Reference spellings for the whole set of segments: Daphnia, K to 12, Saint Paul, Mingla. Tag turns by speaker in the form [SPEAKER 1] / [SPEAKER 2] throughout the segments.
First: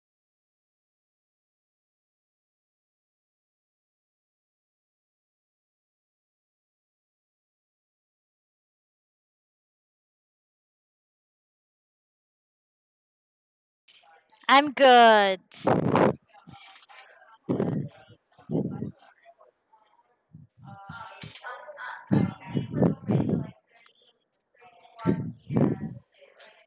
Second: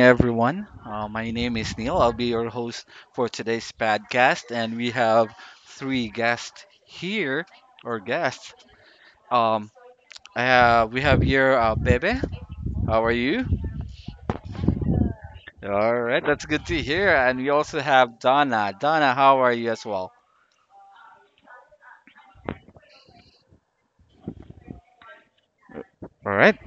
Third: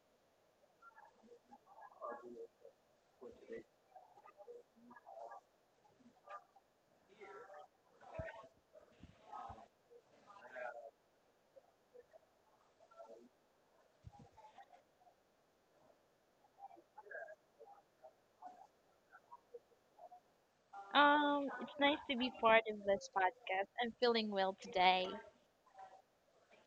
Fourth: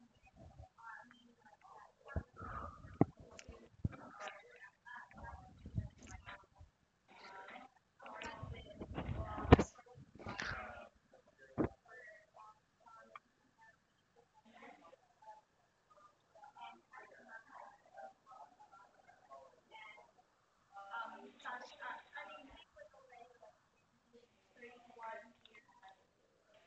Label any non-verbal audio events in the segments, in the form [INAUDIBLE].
[SPEAKER 1] everyone. My name is Neil. I'll be your host for today's podcast, and we have three guests here, or guests. Um, we have here Bebe. How are you?
[SPEAKER 2] I'm good.
[SPEAKER 1] All right, that's good to hear. And we also have Donna. Donna, how are you as well?
[SPEAKER 3] It's nice to be part of this podcast. I'm feeling well today.
[SPEAKER 1] All right,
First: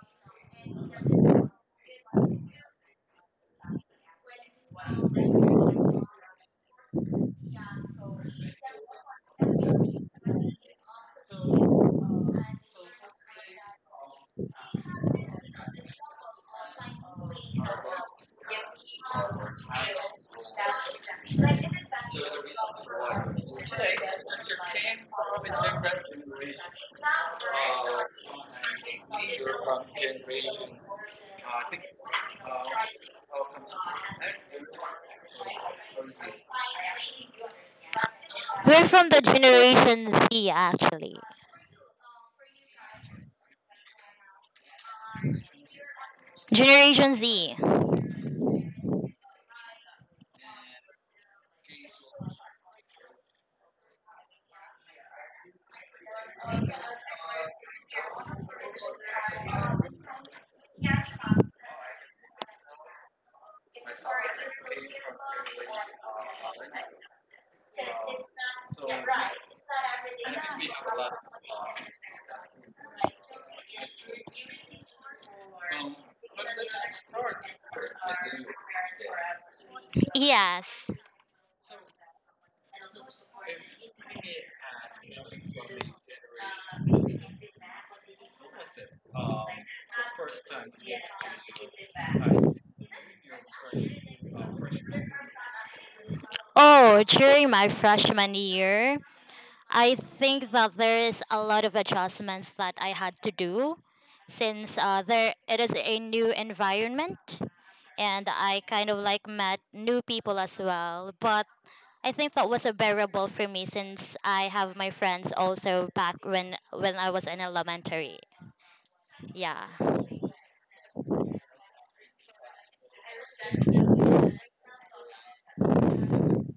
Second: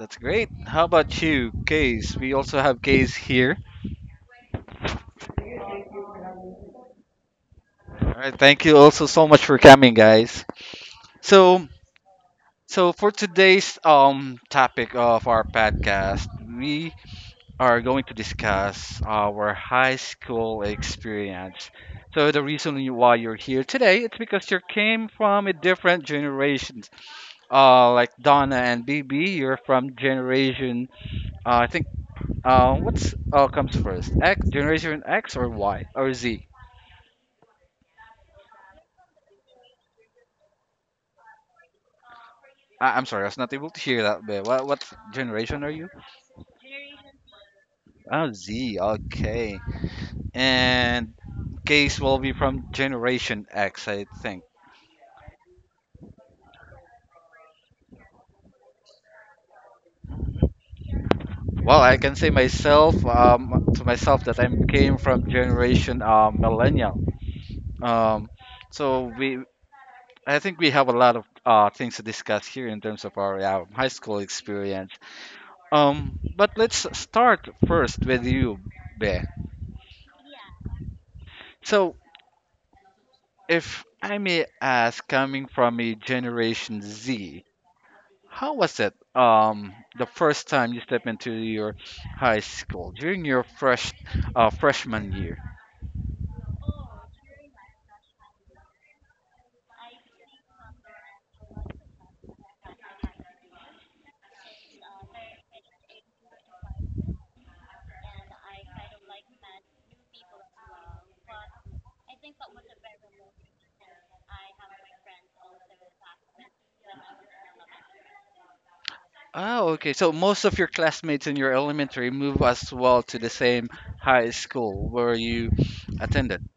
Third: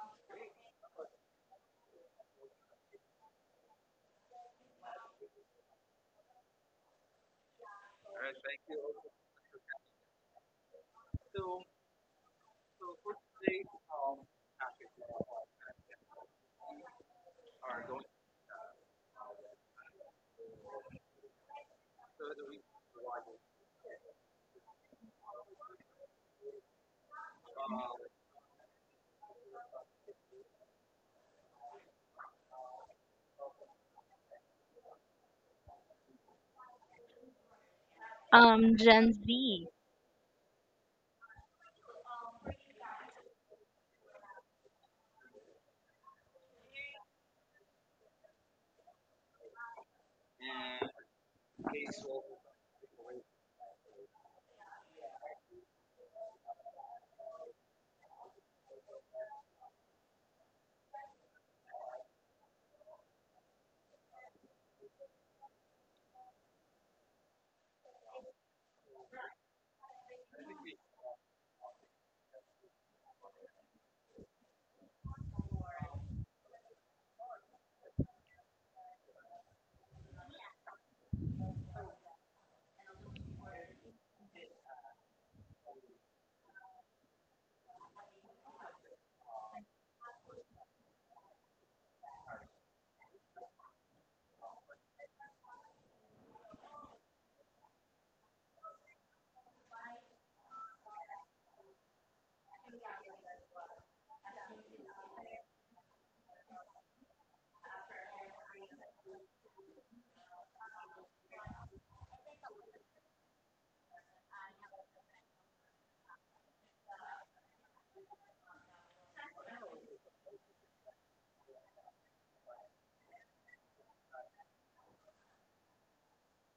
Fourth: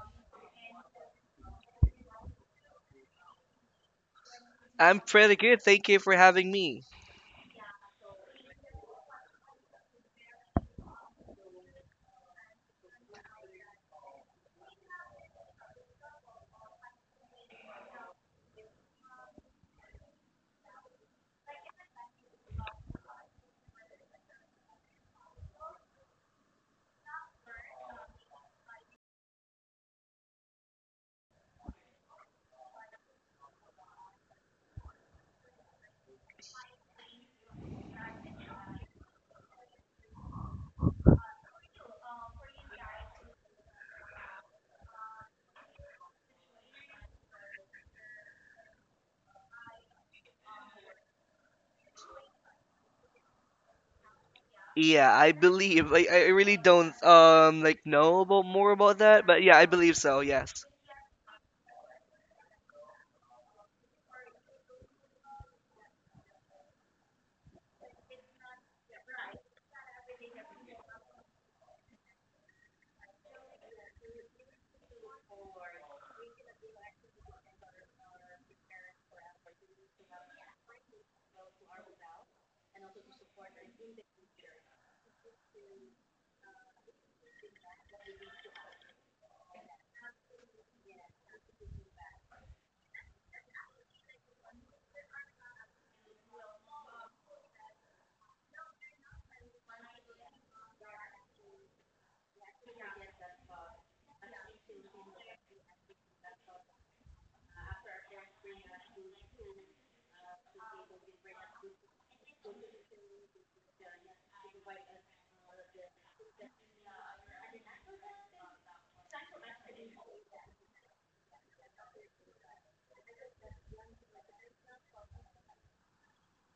[SPEAKER 1] that's great. How about you, Case? We also have Case here.
[SPEAKER 4] I'm pretty good. Thank you for having me.
[SPEAKER 1] All right, thank you also so much for coming, guys. So So for today's topic of our podcast, we are going to discuss our high school experience. So the reason why you're here today, it's because you came from a different generations. Like Donna and BB, you're from generation. I think what's comes first? X generation X or Y or Z?
[SPEAKER 2] We're from
[SPEAKER 3] Gen
[SPEAKER 2] the
[SPEAKER 3] Z.
[SPEAKER 2] Generation Z, actually.
[SPEAKER 1] I'm sorry, I was not able to hear that bit. What generation are you?
[SPEAKER 2] Generation Z.
[SPEAKER 1] Oh, Z. Okay. And case will be from Generation X, I think.
[SPEAKER 4] Yeah, I believe. Like, I really don't like know about more about that, but yeah, I believe so. Yes.
[SPEAKER 1] Well, I can say myself to myself that I came from Generation Millennial. Um, so, we, I think we have a lot of things to discuss here in terms of our high school experience. But let's start first with you, Bear.
[SPEAKER 2] Yes.
[SPEAKER 1] So if I may ask, coming from a Generation Z. How was it? The first time you step into your high school during your freshman year.
[SPEAKER 2] Oh, during my freshman year, I think that there is a lot of adjustments that I had to do since there it is a new environment, and I kind of like met new people as well. But I think that was a bearable for me since I have my friends also back when I was in elementary. Yeah.
[SPEAKER 1] Oh, okay. So most of your classmates in your elementary move as well to the same high school where you attended.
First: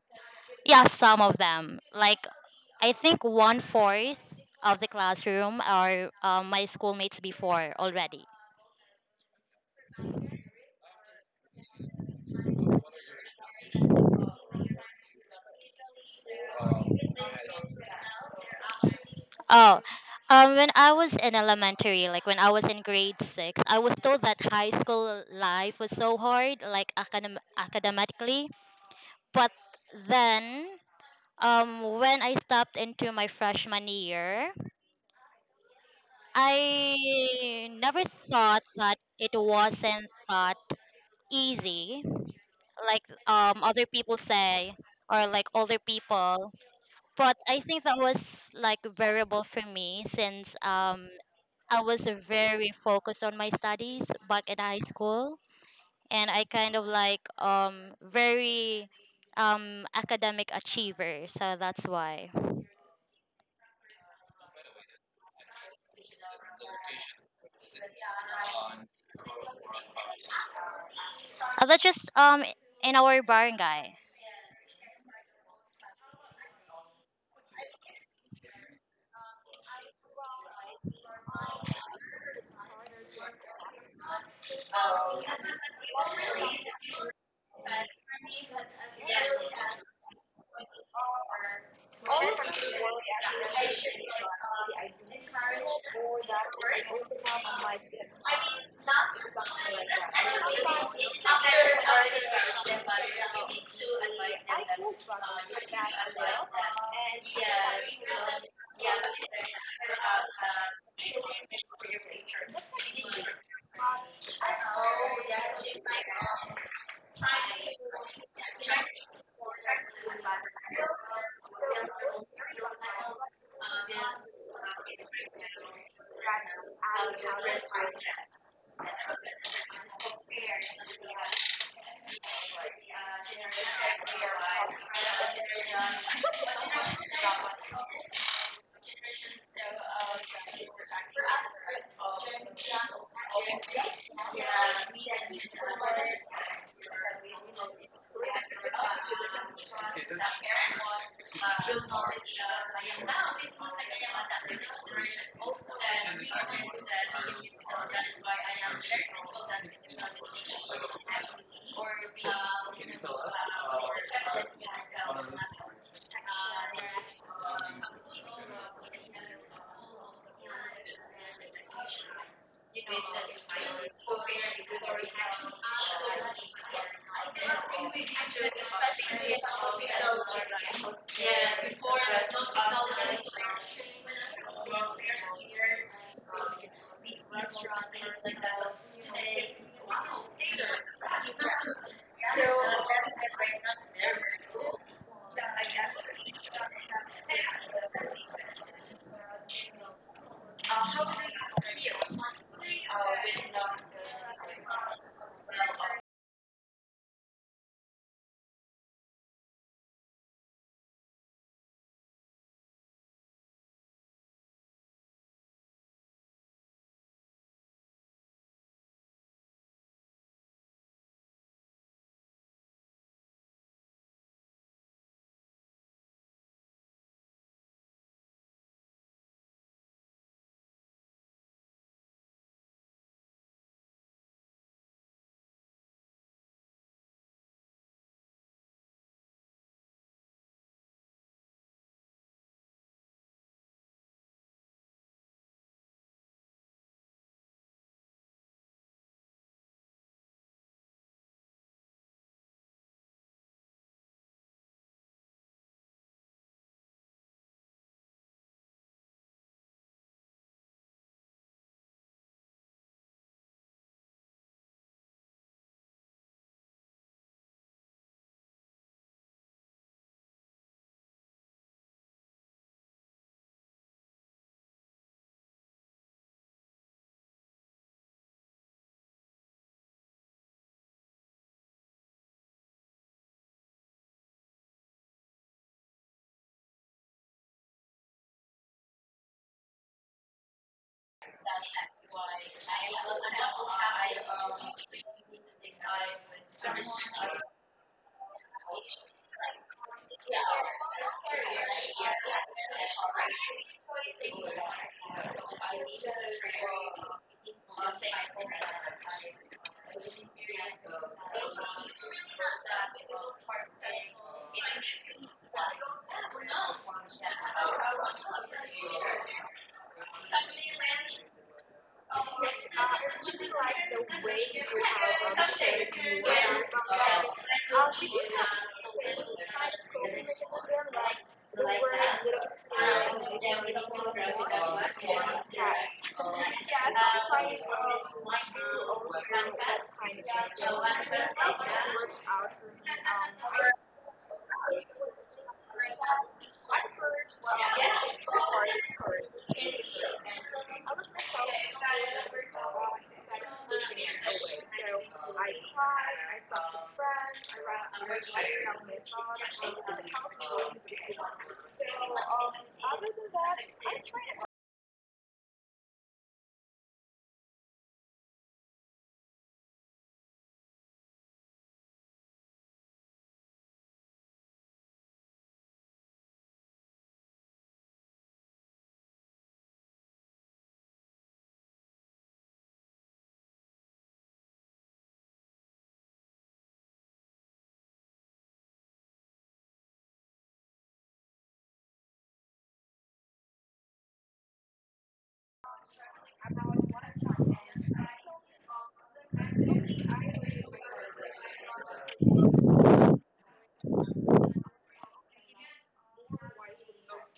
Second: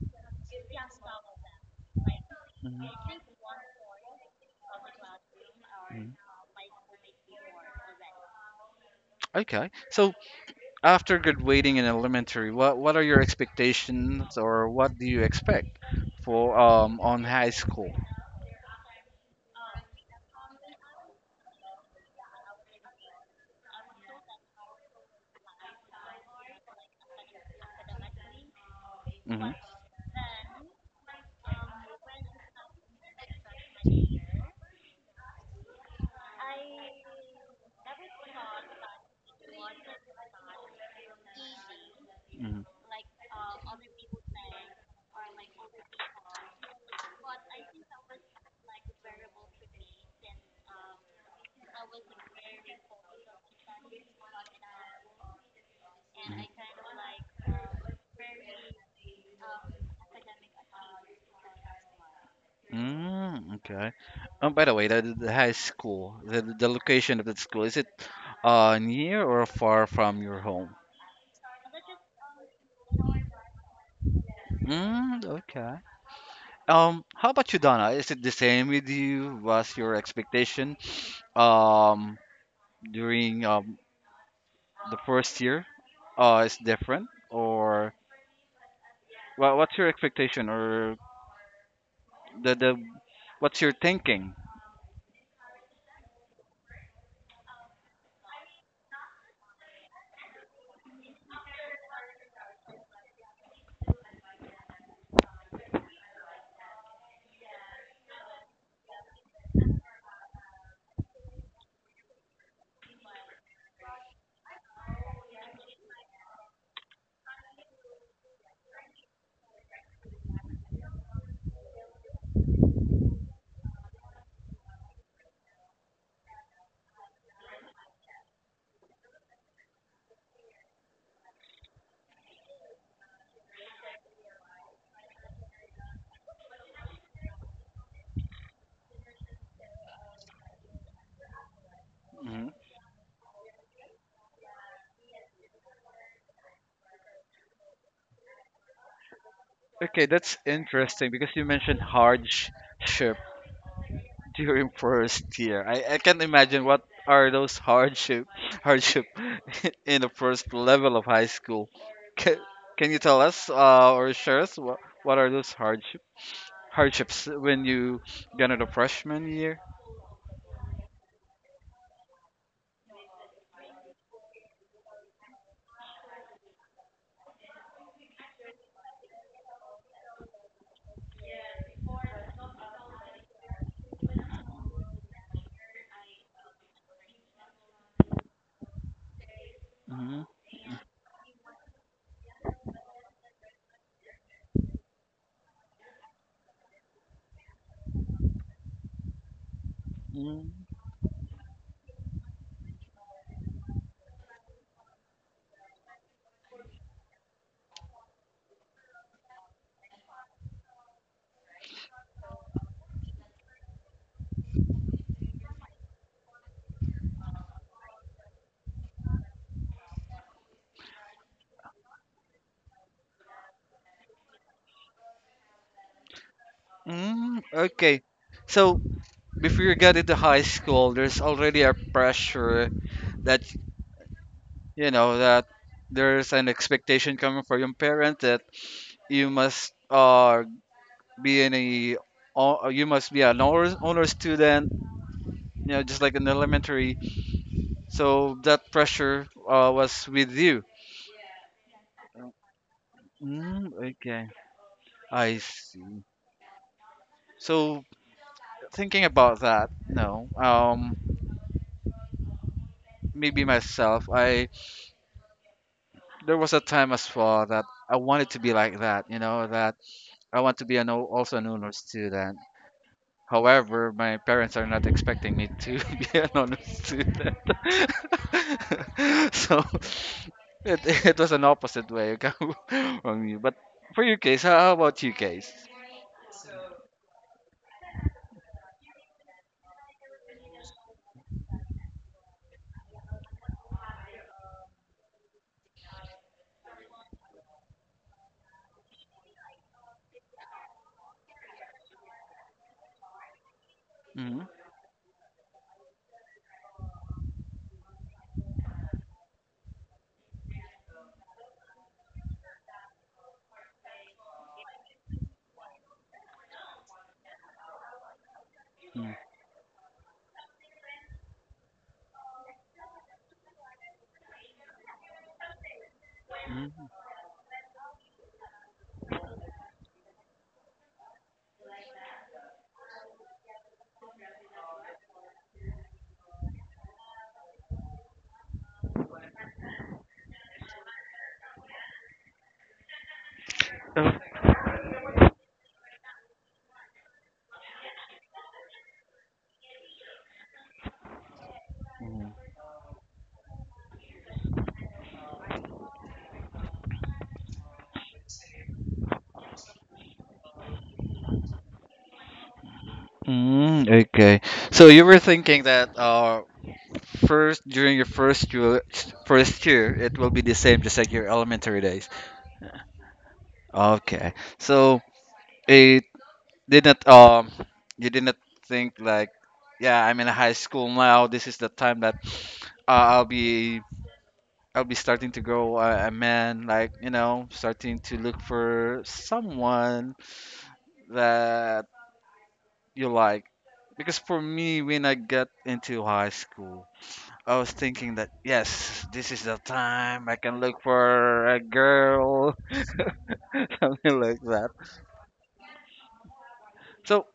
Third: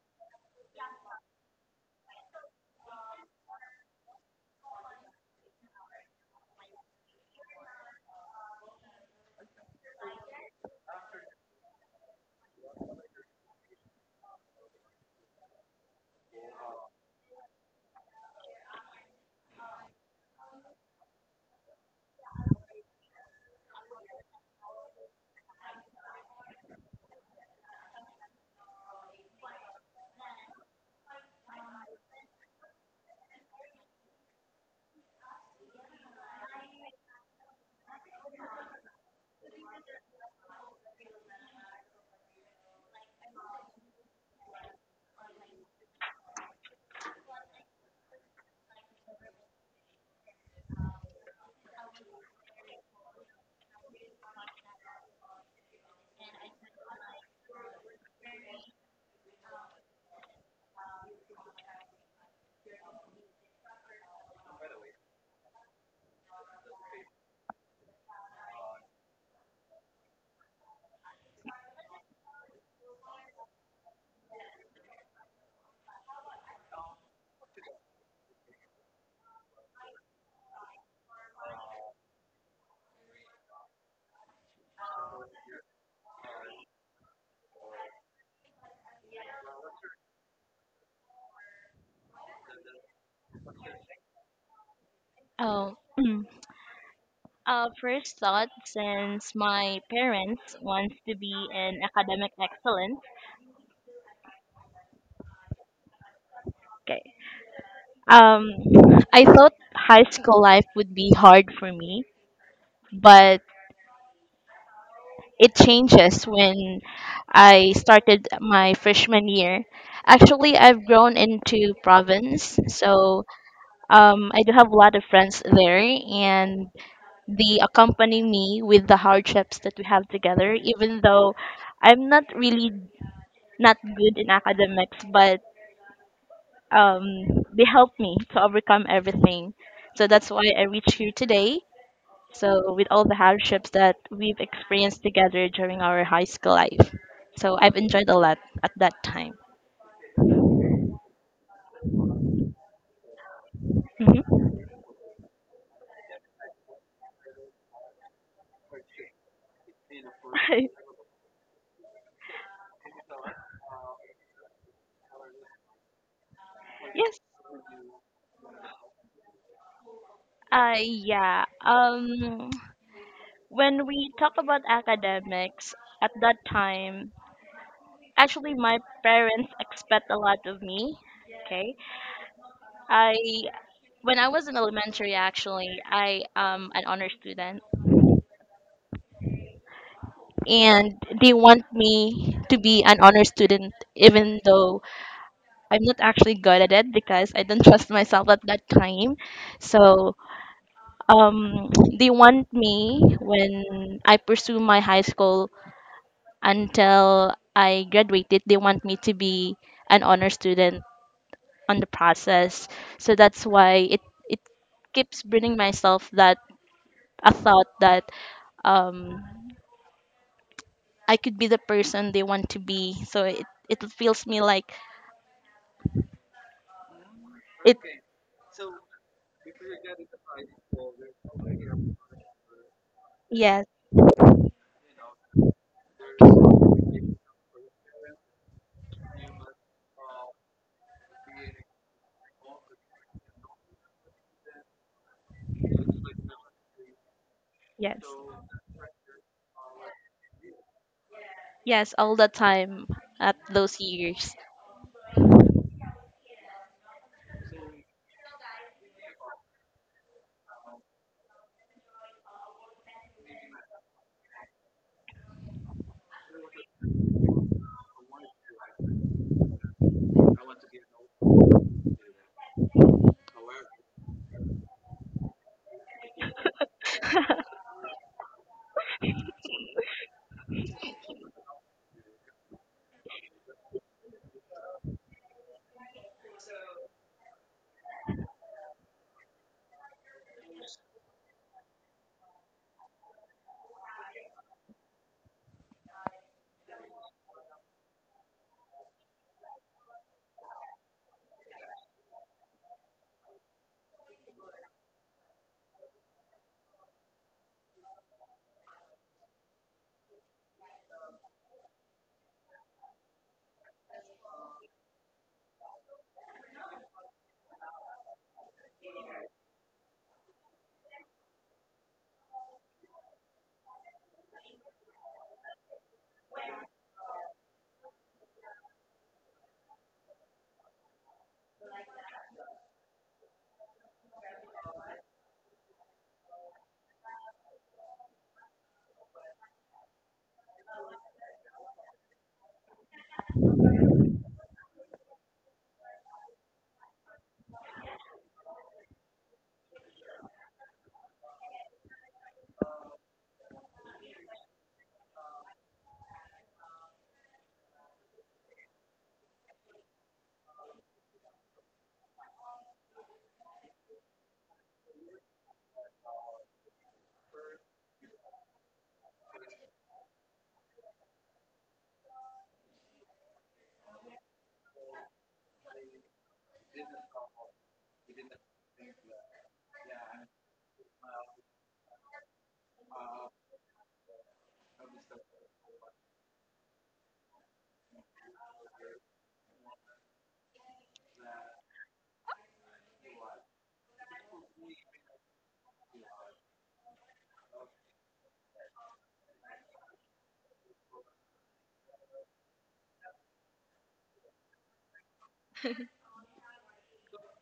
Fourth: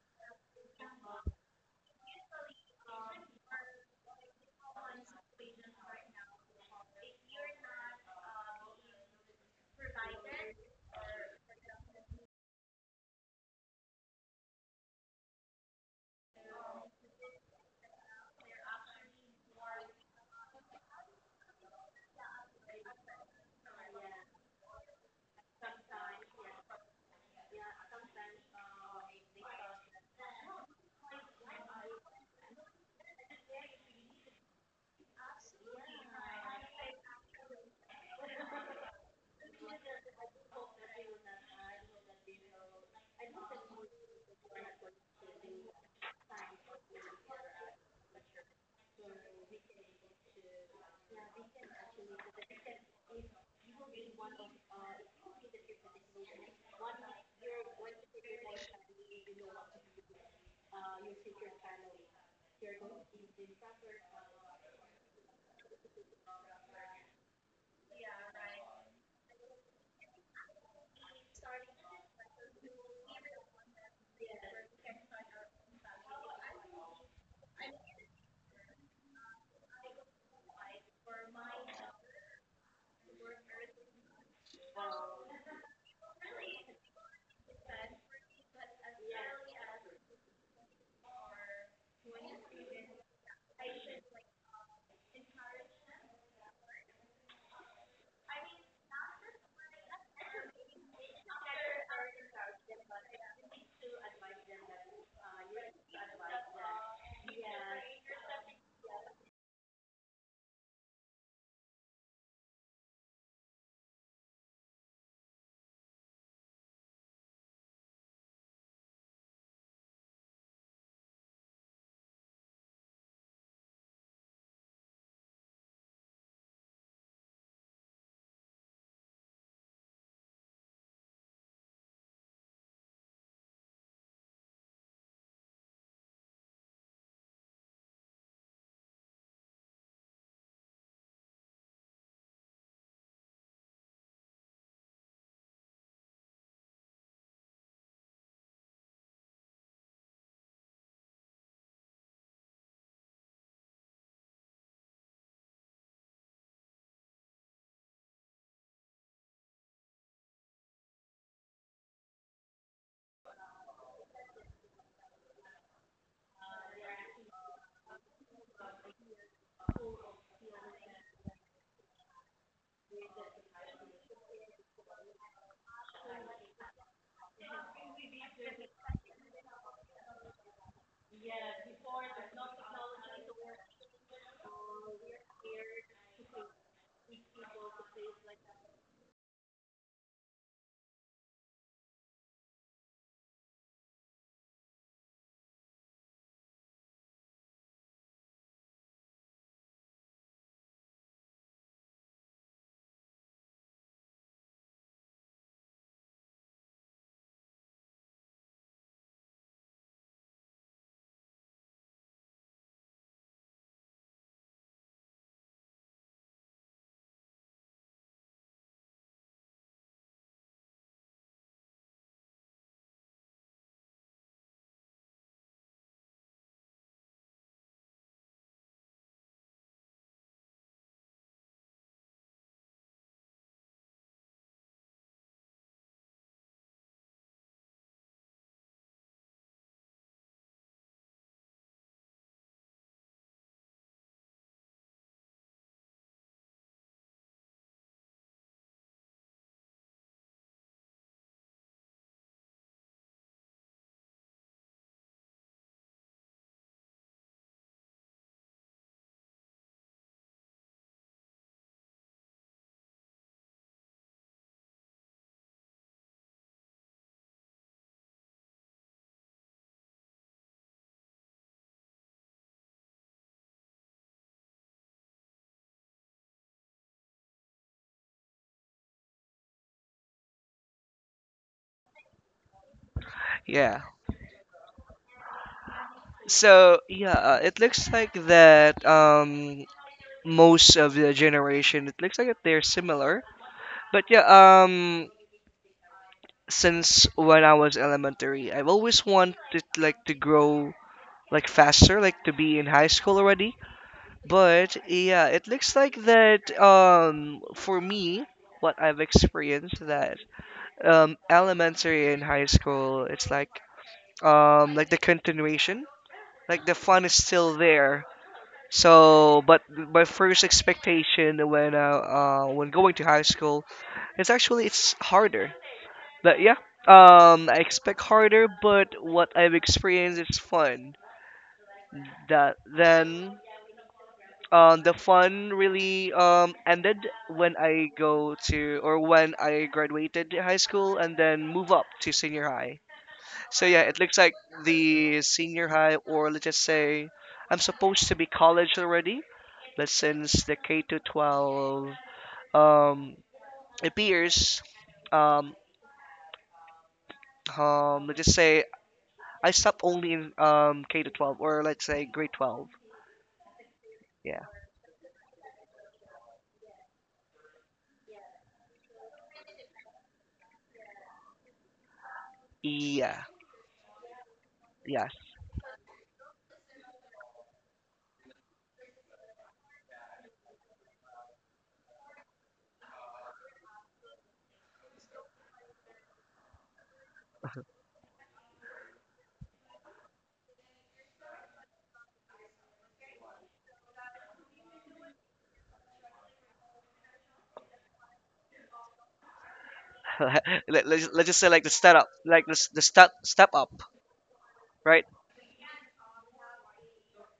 [SPEAKER 2] Yeah, some of them. Like,
[SPEAKER 1] Mhm.
[SPEAKER 2] I think one fourth of the classroom are
[SPEAKER 1] Mm,
[SPEAKER 2] my schoolmates before already.
[SPEAKER 1] okay. So after graduating in elementary, what are your expectations or what do you expect for on high school?
[SPEAKER 2] Oh, when I was in elementary, like when I was in grade six, I was told that high school life was so hard, like academically.
[SPEAKER 1] Mm-hmm.
[SPEAKER 2] But then, when I stepped into my freshman year, I never thought that it wasn't that easy.
[SPEAKER 1] Mhm.
[SPEAKER 2] Like other people say, or like older people, but I think that was like variable for me since I was very focused on my studies back in high school, and I kind of like very academic achiever, so that's why
[SPEAKER 1] Mm, okay. By the way, the high school, the location of that school, is it near or far from your home?
[SPEAKER 2] that's just in our barangay.
[SPEAKER 1] Mm, okay. How about you, Donna? Is it the same with you? Was your expectation um during the first year is different or well, what's your expectation
[SPEAKER 2] Like,
[SPEAKER 1] or
[SPEAKER 2] all of
[SPEAKER 1] the
[SPEAKER 2] this work
[SPEAKER 1] what's your
[SPEAKER 2] actually should
[SPEAKER 1] thinking?
[SPEAKER 2] like I that
[SPEAKER 3] Oh,
[SPEAKER 2] would
[SPEAKER 3] [CLEARS THROAT]
[SPEAKER 2] up my
[SPEAKER 3] first
[SPEAKER 2] business. I
[SPEAKER 3] thought
[SPEAKER 2] mean, not
[SPEAKER 3] since
[SPEAKER 2] something
[SPEAKER 3] my
[SPEAKER 2] like that. So
[SPEAKER 3] parents wants
[SPEAKER 2] sometimes
[SPEAKER 3] to
[SPEAKER 2] it's
[SPEAKER 3] be
[SPEAKER 2] not very
[SPEAKER 3] in
[SPEAKER 2] hard
[SPEAKER 3] academic
[SPEAKER 2] to them, but
[SPEAKER 3] excellence.
[SPEAKER 2] maybe that, you.
[SPEAKER 3] Okay.
[SPEAKER 2] And yeah,
[SPEAKER 3] Um, I thought
[SPEAKER 2] about
[SPEAKER 3] high school life would be hard for
[SPEAKER 2] for.
[SPEAKER 3] me,
[SPEAKER 2] That's like the.
[SPEAKER 3] but
[SPEAKER 2] I know
[SPEAKER 3] it
[SPEAKER 2] that's like
[SPEAKER 3] changes when
[SPEAKER 2] trying
[SPEAKER 3] I started
[SPEAKER 2] to
[SPEAKER 3] my
[SPEAKER 2] trying
[SPEAKER 3] freshman year.
[SPEAKER 2] to
[SPEAKER 3] Actually, I've grown into province, so I do have a lot of friends there, and
[SPEAKER 2] um,
[SPEAKER 3] they accompany me with the
[SPEAKER 2] so, for
[SPEAKER 3] hardships that we have together even though I'm not really not good in academics, but
[SPEAKER 2] us,
[SPEAKER 3] um, they help me to overcome everything, so that's why I reached here today.
[SPEAKER 2] for
[SPEAKER 1] Hmm
[SPEAKER 3] So with all the hardships
[SPEAKER 2] example,
[SPEAKER 3] that we've
[SPEAKER 2] yeah,
[SPEAKER 3] experienced together during our high school life, so I've enjoyed a lot at that time.
[SPEAKER 1] Okay, that's interesting because you mentioned hardship
[SPEAKER 2] we
[SPEAKER 3] Hmm.
[SPEAKER 1] [LAUGHS] during first year. I can't imagine what are those hardship [LAUGHS] hardship [LAUGHS] in the first
[SPEAKER 3] [LAUGHS]
[SPEAKER 1] level of high school. Can, can you tell us or share us what
[SPEAKER 2] ordered.
[SPEAKER 1] are those hardships?
[SPEAKER 3] Yes.
[SPEAKER 1] Hardships when you got into freshman year?
[SPEAKER 3] uh yeah um when we talk about academics at that time, actually, my parents expect a lot of me.
[SPEAKER 2] Yes,
[SPEAKER 3] Okay.
[SPEAKER 2] before there's no
[SPEAKER 3] I
[SPEAKER 2] technology, so
[SPEAKER 3] When I was in elementary, actually, I am an honor student,
[SPEAKER 2] restaurants, things like that. Today, wow.
[SPEAKER 1] Hmm
[SPEAKER 3] and they
[SPEAKER 2] So
[SPEAKER 3] want
[SPEAKER 2] right
[SPEAKER 3] me to be an
[SPEAKER 2] now,
[SPEAKER 3] honor student,
[SPEAKER 2] it's very
[SPEAKER 3] even though
[SPEAKER 2] cool. Yeah, I
[SPEAKER 3] I'm not
[SPEAKER 2] guess.
[SPEAKER 3] actually good at it because I didn't [LAUGHS] trust myself at that time. So
[SPEAKER 1] Mm-hmm.
[SPEAKER 3] um, they want
[SPEAKER 2] Uh,
[SPEAKER 3] me
[SPEAKER 2] with no.
[SPEAKER 3] when I pursue my high school until I graduated. They want me to be an honor student on the process. So that's why it keeps bringing myself that a thought that um I could be the person they want to be. So it feels me like
[SPEAKER 1] Mm-hmm.
[SPEAKER 3] it
[SPEAKER 1] Okay. So before you get into high school, there's already a pressure that
[SPEAKER 3] yes,
[SPEAKER 1] you know that there's an expectation coming from your parent that you must be in a you must be an honor student, you know, just like in elementary.
[SPEAKER 3] yes.
[SPEAKER 1] So that pressure was with you.
[SPEAKER 3] Yes, all the time at those
[SPEAKER 1] Mm,
[SPEAKER 3] years.
[SPEAKER 1] okay, I see. So thinking about that, no. Maybe myself. I There was a time as well that I wanted to be like that. You know that I want to be an also an honor student. However, my parents are not expecting me to [LAUGHS] be an honor student. [LAUGHS] so it, it was an opposite way [LAUGHS] from you. But
[SPEAKER 4] Yeah.
[SPEAKER 1] for your case, how about you case?
[SPEAKER 4] So yeah, it looks like that most of the generation, it looks like that they're similar. But yeah, since when I was elementary, I've always wanted like to grow like faster, like to be in high school already.
[SPEAKER 1] Hmm
[SPEAKER 4] But yeah, it looks like that for me, what I've experienced that elementary and high school, it's like the continuation, like the fun is still there. So, but my first
[SPEAKER 2] Yeah.
[SPEAKER 4] expectation
[SPEAKER 2] I would
[SPEAKER 4] when going to high
[SPEAKER 2] like the way
[SPEAKER 4] school,
[SPEAKER 2] of
[SPEAKER 4] it's
[SPEAKER 2] when
[SPEAKER 4] actually, it's
[SPEAKER 2] the I
[SPEAKER 4] harder.
[SPEAKER 2] was
[SPEAKER 4] But yeah, I expect harder, but what I've experienced is fun.
[SPEAKER 2] like the word.
[SPEAKER 4] That then the fun really
[SPEAKER 2] Yes,
[SPEAKER 4] ended
[SPEAKER 2] I find
[SPEAKER 4] when
[SPEAKER 2] it's
[SPEAKER 4] I go to or
[SPEAKER 2] one
[SPEAKER 4] when I
[SPEAKER 2] of
[SPEAKER 4] graduated high
[SPEAKER 2] the
[SPEAKER 4] school
[SPEAKER 2] most
[SPEAKER 4] and then move up to
[SPEAKER 2] interesting
[SPEAKER 4] senior high. So
[SPEAKER 2] things.
[SPEAKER 4] yeah, it looks like
[SPEAKER 1] Mm-hmm.
[SPEAKER 4] the senior high, or let's just say I'm supposed to be college already, but since the K to 12 um, appears, um, let's just say I stopped only in K to 12, or let's say grade 12.
[SPEAKER 1] Mm,
[SPEAKER 4] Yeah,
[SPEAKER 1] okay. So you were thinking that first, during your first year, it will be the same, just like your elementary days.
[SPEAKER 4] yeah,
[SPEAKER 1] Okay, so
[SPEAKER 4] yeah.
[SPEAKER 1] it didn't you didn't think like, yeah, I'm in high school now. This is the time that uh, I'll be I'll be starting to grow a man, like you know, starting to look for someone that you like. Because for me, when I got into high school, I was thinking that yes, this is the time I can
[SPEAKER 4] [LAUGHS]
[SPEAKER 1] look
[SPEAKER 4] Let's just say
[SPEAKER 1] for
[SPEAKER 4] like
[SPEAKER 1] a
[SPEAKER 4] the step up, like
[SPEAKER 1] girl,
[SPEAKER 4] the step up,
[SPEAKER 1] [LAUGHS] something like that.
[SPEAKER 4] right?
[SPEAKER 1] So,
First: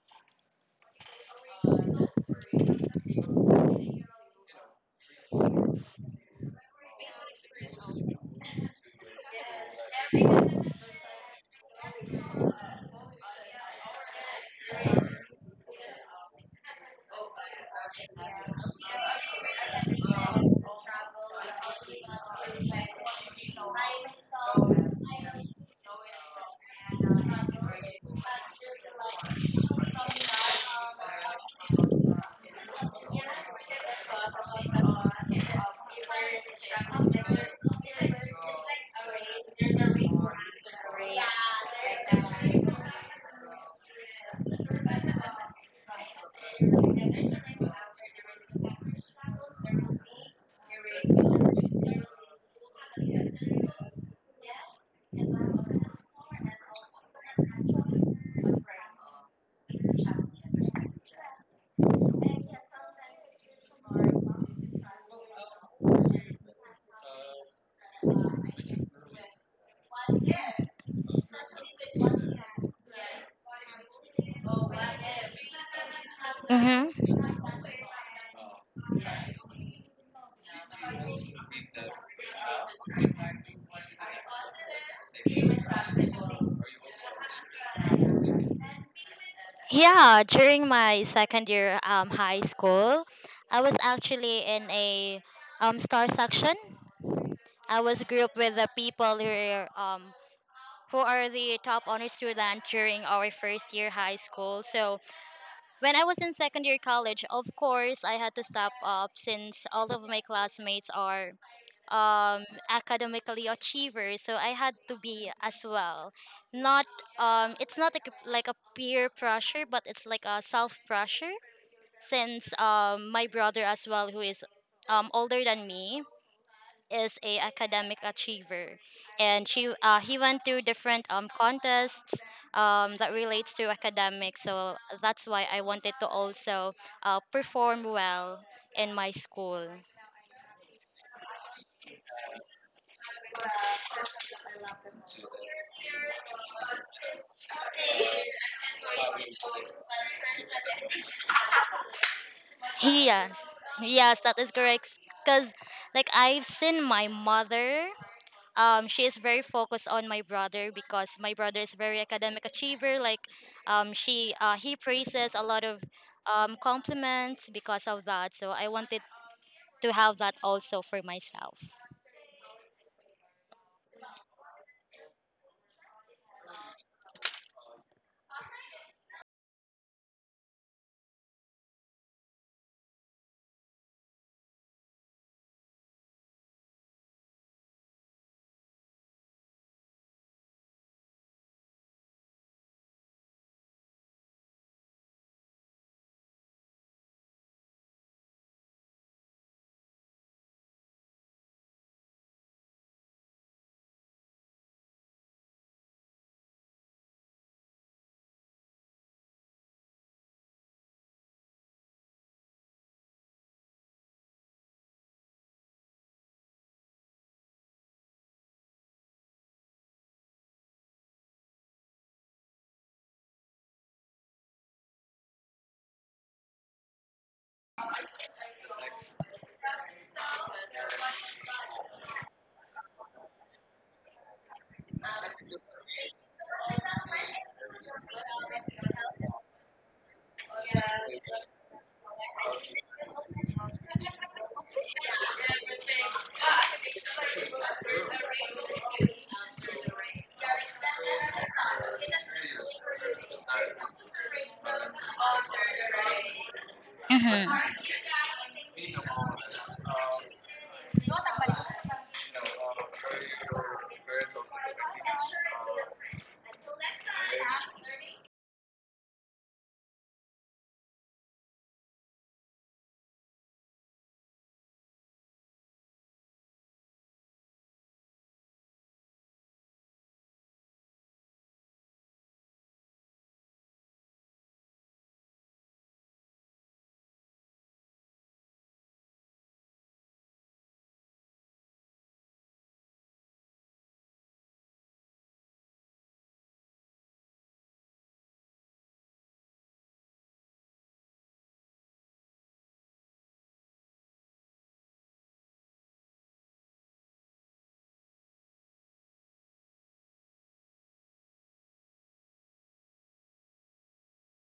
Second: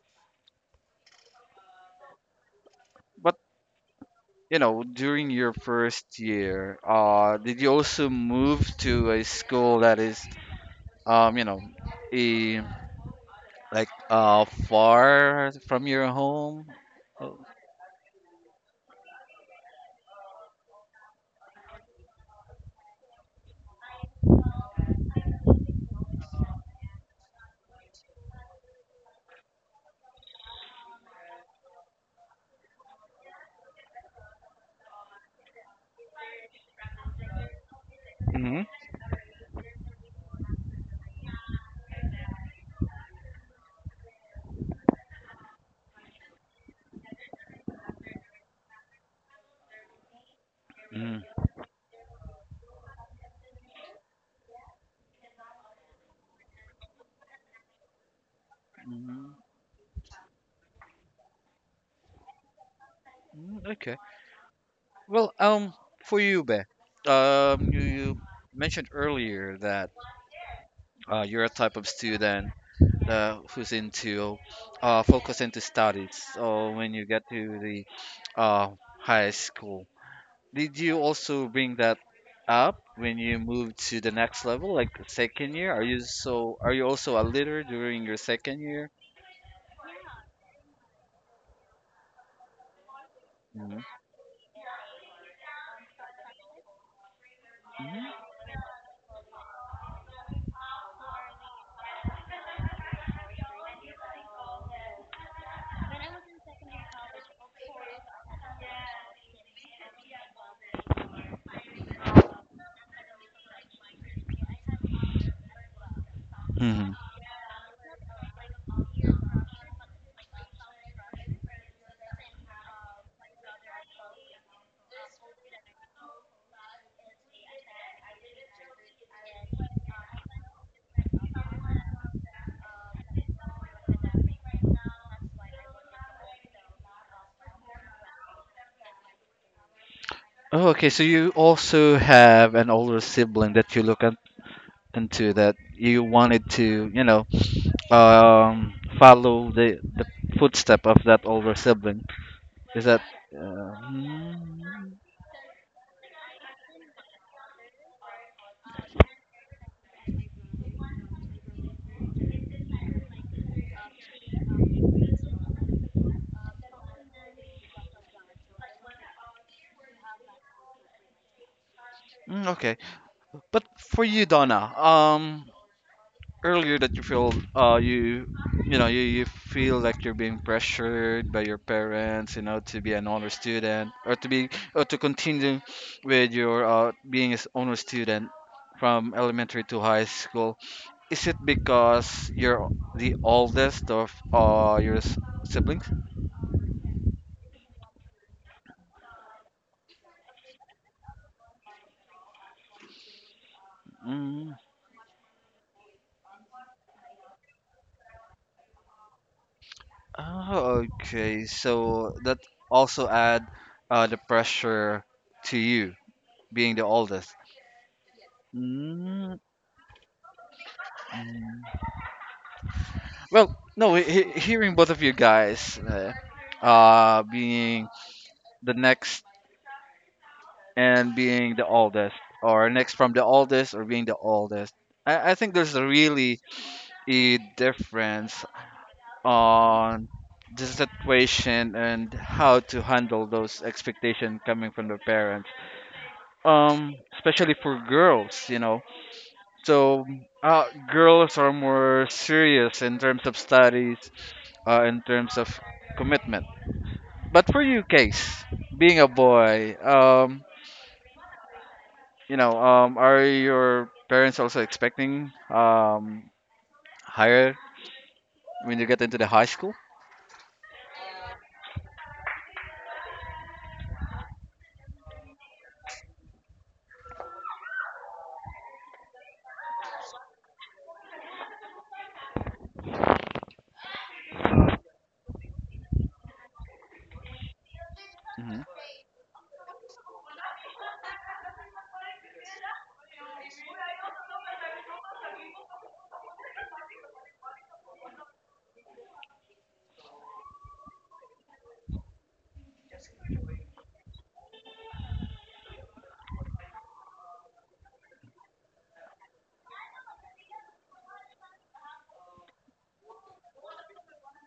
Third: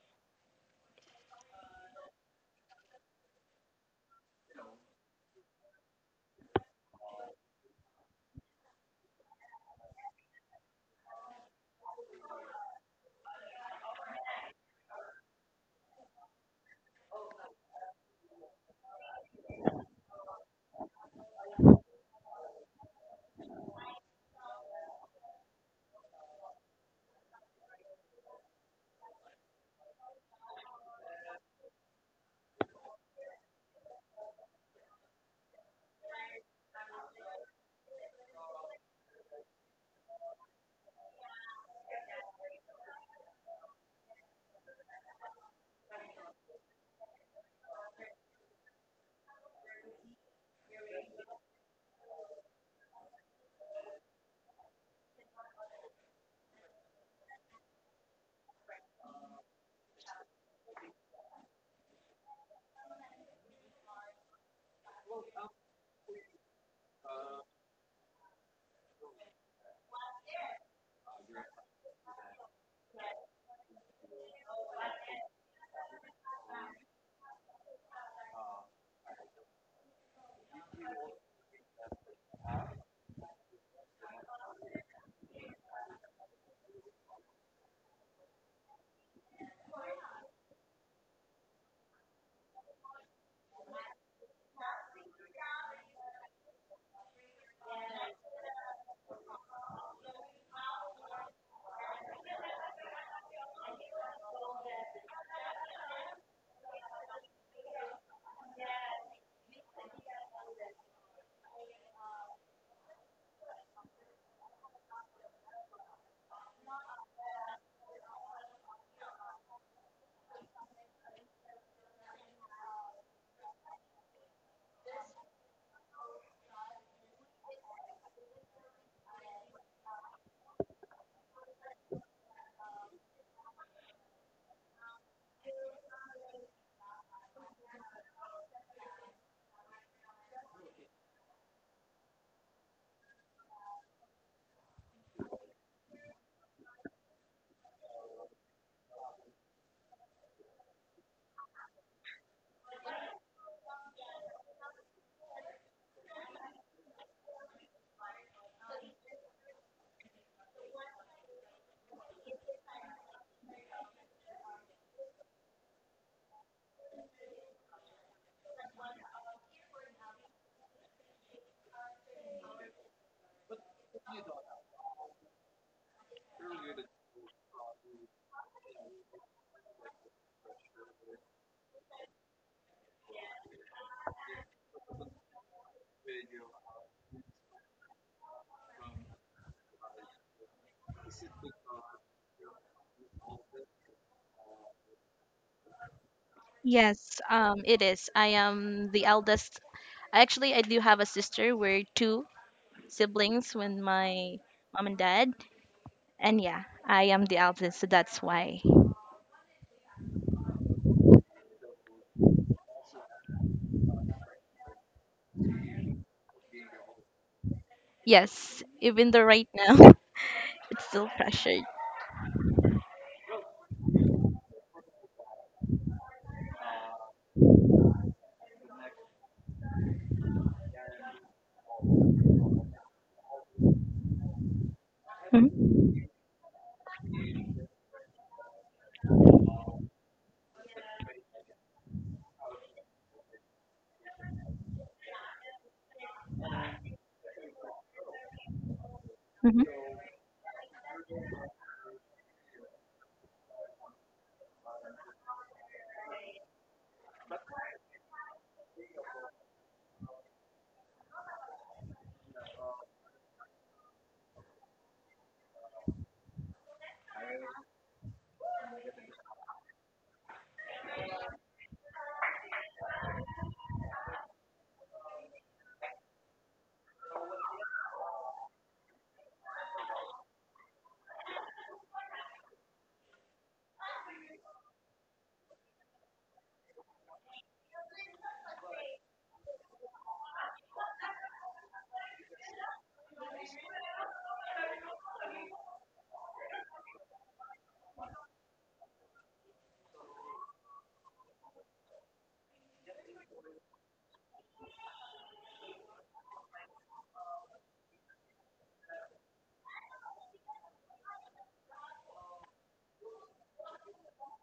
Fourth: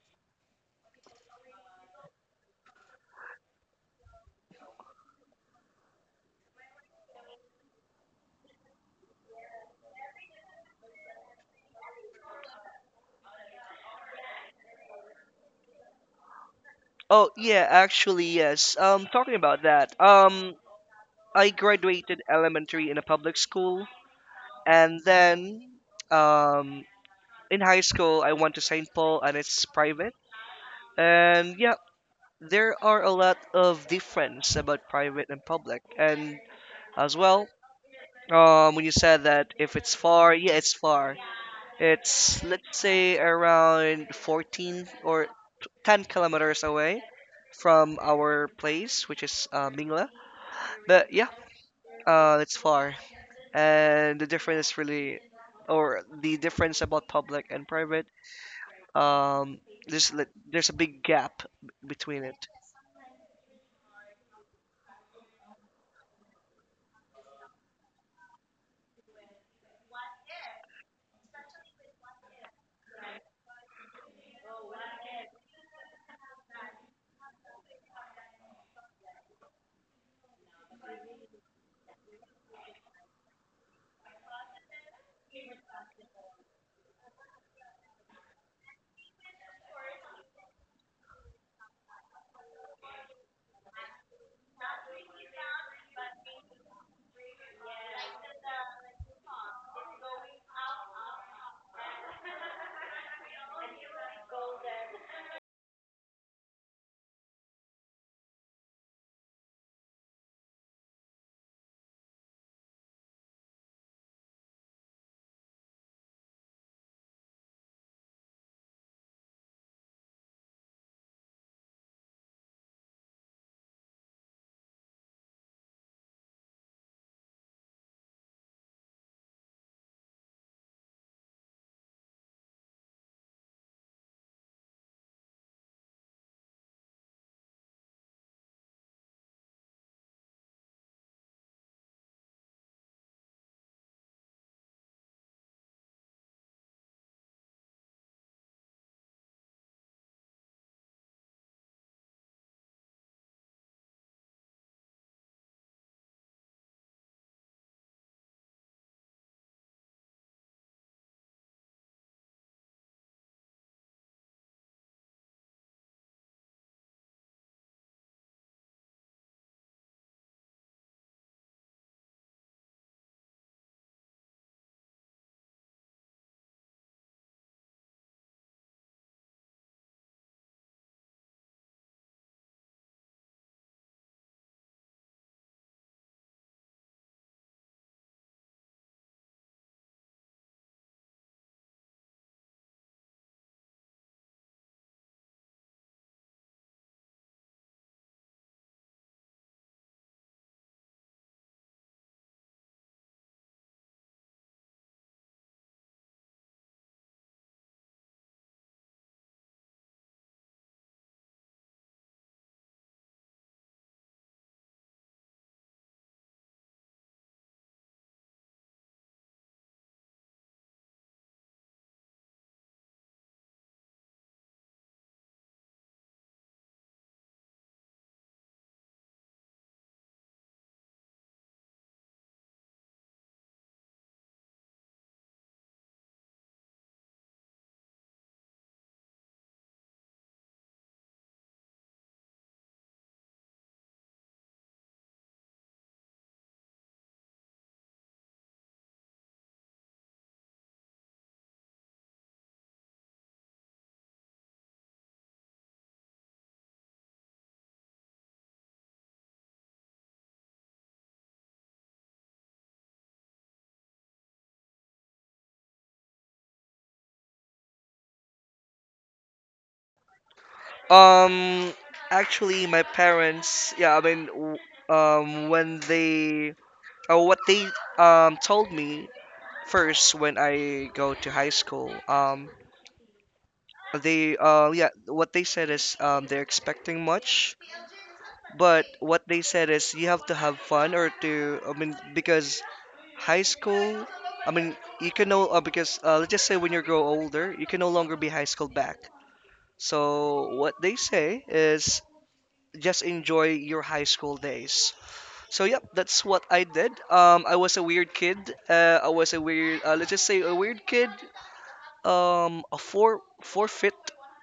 [SPEAKER 1] but you know, during your first year, did you also move to a school that is, you know, a, like far from your home?
[SPEAKER 4] Oh yeah, actually yes.
[SPEAKER 2] Yeah.
[SPEAKER 4] Talking about that, I graduated elementary in a public school, and then um, in high school I went to Saint Paul, and it's private. And yeah, there are a lot of difference about private and public, and as well,
[SPEAKER 1] Hmm
[SPEAKER 4] when you said that if it's far, yeah, it's far. It's let's say around 14 or 10 kilometers
[SPEAKER 2] There's
[SPEAKER 4] away
[SPEAKER 2] definitely.
[SPEAKER 4] from our place, which is Mingla. But
[SPEAKER 1] Mm.
[SPEAKER 4] yeah, it's far, and the difference really, or the difference about public and private,
[SPEAKER 1] Mm,
[SPEAKER 4] um, there's there's a big gap between it.
[SPEAKER 1] okay. Well, for you, Be, you mentioned earlier that you're a type of student who's into focus into studies. So when
[SPEAKER 2] Mmhmm.
[SPEAKER 1] you get to the uh, high school, did you also bring that up when you move to the next level, like the second year? Are you, so are you also a leader during your second year?
[SPEAKER 2] Yeah, during my second year, high school, I was
[SPEAKER 1] Hmm
[SPEAKER 2] actually in a star section. I was grouped with the people who are, um, the top honor student during our first year high school. So when I was in second year college, of course, I had to step up since all of my classmates are um, academically achievers. So I had to be as well. Not,
[SPEAKER 1] hmm
[SPEAKER 2] it's not like a, peer pressure, but it's like a self pressure since my brother as well, who is older than me, is a academic achiever, and she he went through different contests that relates to academics. So that's why I wanted to also perform well in my school.
[SPEAKER 1] Oh, okay. So you also have an older sibling that you look up into that you wanted to, you know, follow the footstep of that older sibling. Is that?
[SPEAKER 2] Yes,
[SPEAKER 1] Uh,
[SPEAKER 2] yes, that is
[SPEAKER 1] mm,
[SPEAKER 2] correct. Cause like I've seen my mother, she is very focused on my brother because my brother is very academic achiever. Like, she he praises a lot of compliments because of that. So I wanted to have that also for myself.
[SPEAKER 1] mm, okay. But for you, Donna, earlier that you feel you you know you feel like you're being pressured by your parents, you know, to be an honor student or to be or to continue with your being an honor student from elementary to high school. Is it because you're the oldest of your siblings?
[SPEAKER 3] Yes, it is. I am the eldest. Actually, I do have a sister. We're two siblings with my
[SPEAKER 1] Mm.
[SPEAKER 3] mom and dad. And yeah, I am the eldest, so that's why.
[SPEAKER 1] Oh, okay, so that also add the pressure to you being the oldest.
[SPEAKER 3] Yes, even though
[SPEAKER 1] Mm.
[SPEAKER 3] right now [LAUGHS] it's still pressured.
[SPEAKER 1] Well, no, hearing both of you guys, being the next and being the oldest, or next from the oldest or being the oldest, I think there's
[SPEAKER 3] Mhm,
[SPEAKER 1] a really a difference on the situation and how to handle those expectations coming from the parents, especially for girls, you know.
[SPEAKER 3] mhm.
[SPEAKER 1] So, girls are more serious in terms of studies, in terms of commitment. But
[SPEAKER 2] Mhm.
[SPEAKER 1] for you, Case, being a boy, you know, are your parents also expecting higher when you get into the high school?
[SPEAKER 4] Um, actually, my parents, yeah, I mean, when they, or what they told me first when I go to high school. They yeah, what they said is they're expecting much,
[SPEAKER 1] Hmm
[SPEAKER 4] but what they said is you have to have fun, or to, I mean, because high school, I mean, you can no because let's just say when you grow older you can no longer be high school back. So what they say is just enjoy your high school days. So yep, that's what I did. I was a weird kid. I was a weird, let's just say a weird kid a four four foot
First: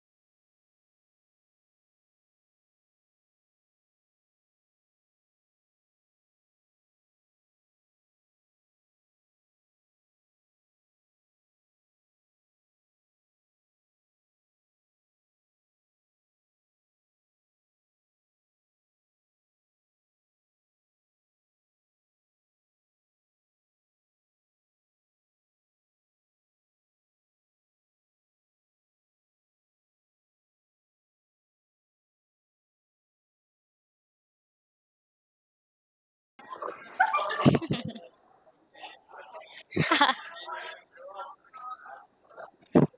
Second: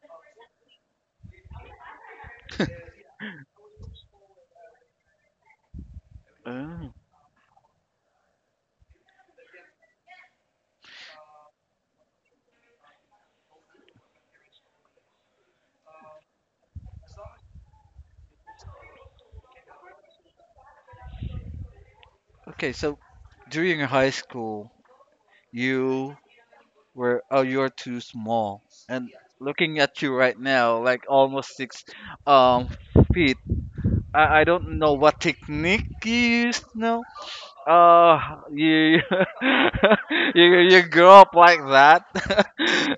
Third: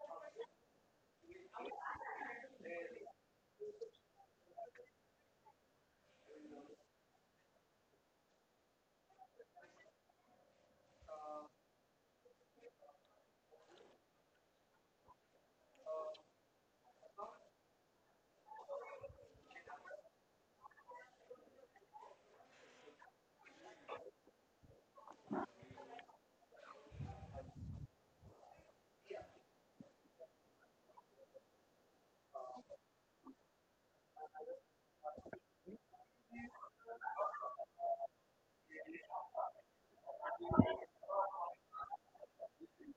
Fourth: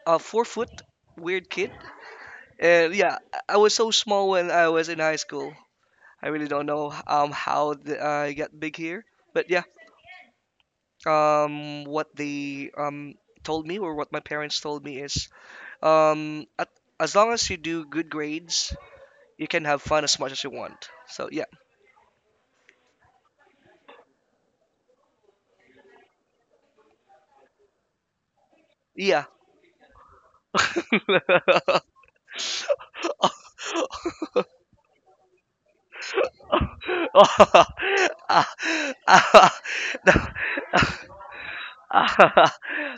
[SPEAKER 4] a 4-foot weird kid,
[SPEAKER 1] [LAUGHS]
[SPEAKER 4] and yeah, I was so small when I was in high school. I really don't know
[SPEAKER 1] Oh,
[SPEAKER 4] how I got big here. But yeah, what they told me, or what my parents told me is at, as long as you do good grades you can have fun as much as you want, so yeah.
[SPEAKER 1] okay. So during your high school, you were, oh you're too small, and
[SPEAKER 4] Yeah.
[SPEAKER 1] looking at you right now, like almost six
[SPEAKER 4] [LAUGHS] [LAUGHS]
[SPEAKER 1] um feet. I don't know what technique you used. No,
[SPEAKER 4] Ah,
[SPEAKER 1] Uh, you
[SPEAKER 4] ah.
[SPEAKER 1] [LAUGHS] you grow up like
[SPEAKER 4] [LAUGHS]
[SPEAKER 1] that.
[SPEAKER 4] [LAUGHS]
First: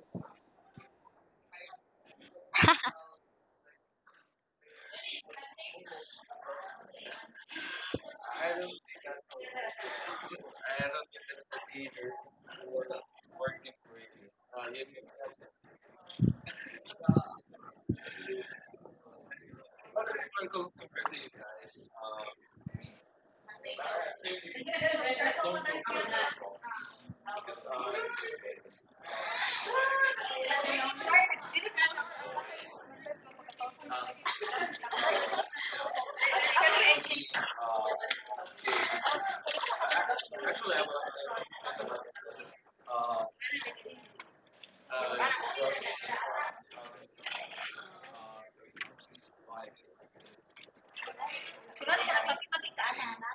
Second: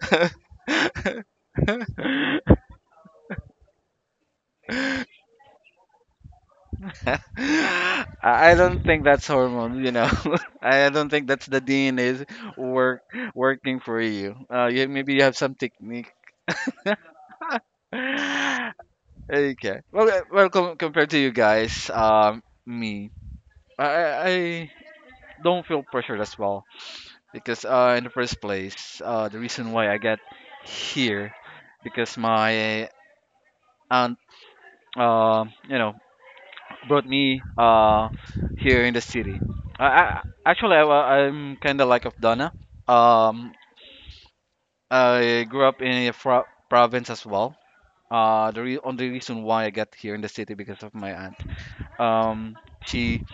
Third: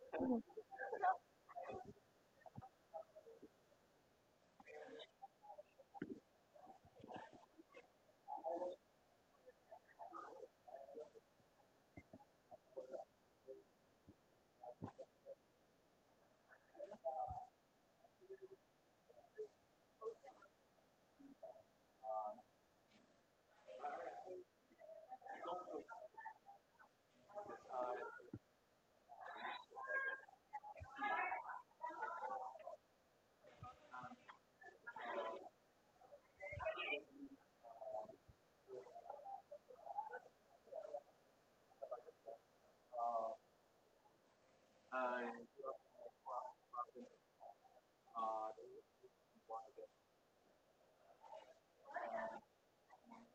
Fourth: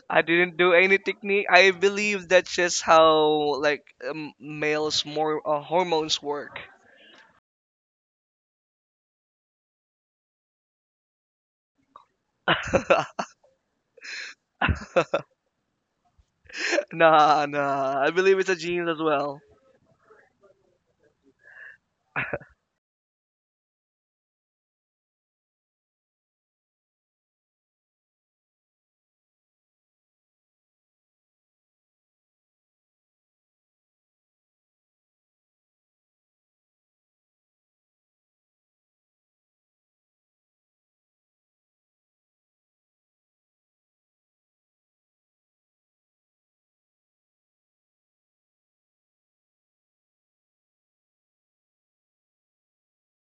[SPEAKER 4] I didn't do any technique. I believe that's just how like males more hormones work.
[SPEAKER 1] [LAUGHS] I don't think that's hormone, you know. [LAUGHS] I don't think that's the DNA's work
[SPEAKER 4] [LAUGHS]
[SPEAKER 1] working for you. You maybe you have some technique. [LAUGHS]
[SPEAKER 4] Nah, nah, I believe it's a genes as well.
[SPEAKER 1] Okay. Well, well, compared to you guys, me, I I I don't feel pressured as well. Because in the first place, the reason why I got here because my aunt, you know, brought me here in the city. I actually I'm kind of like of Donna. Um, I grew up in a fro province as well. The only reason why I got here in the city because of my aunt. Um, she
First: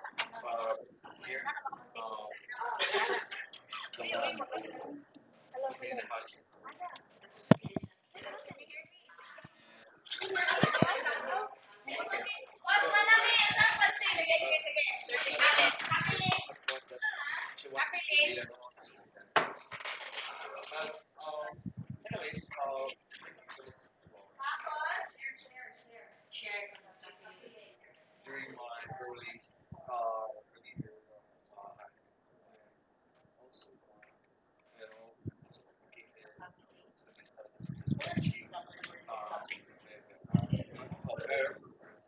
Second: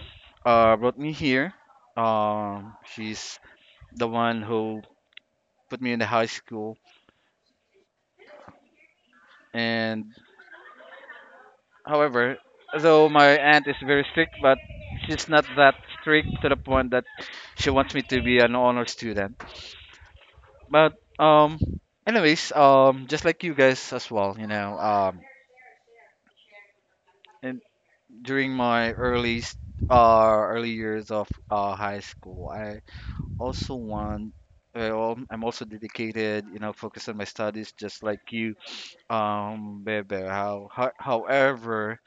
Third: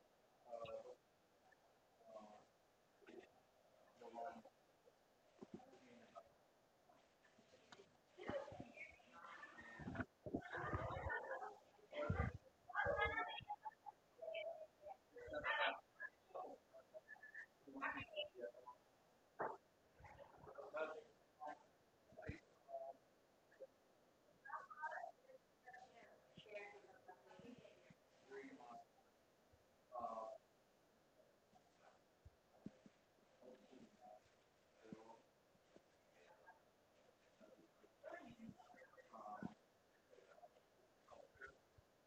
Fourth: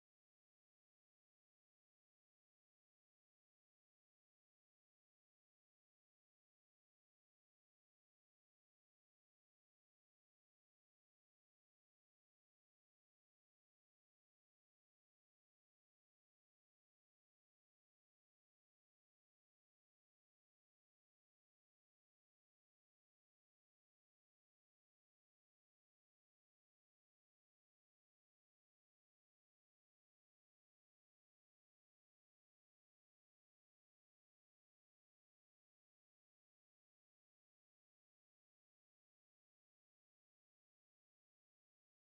[SPEAKER 1] brought me here. She's the one who put me in the high school and however, though my aunt is very strict, but she's not that strict to the point that she wants me to be an honor student. But um, anyways, just like you guys as well, you know, and during my early years of high school, I also want. Well, I'm also dedicated, you know, focused on my studies, just like you, Bebe. However,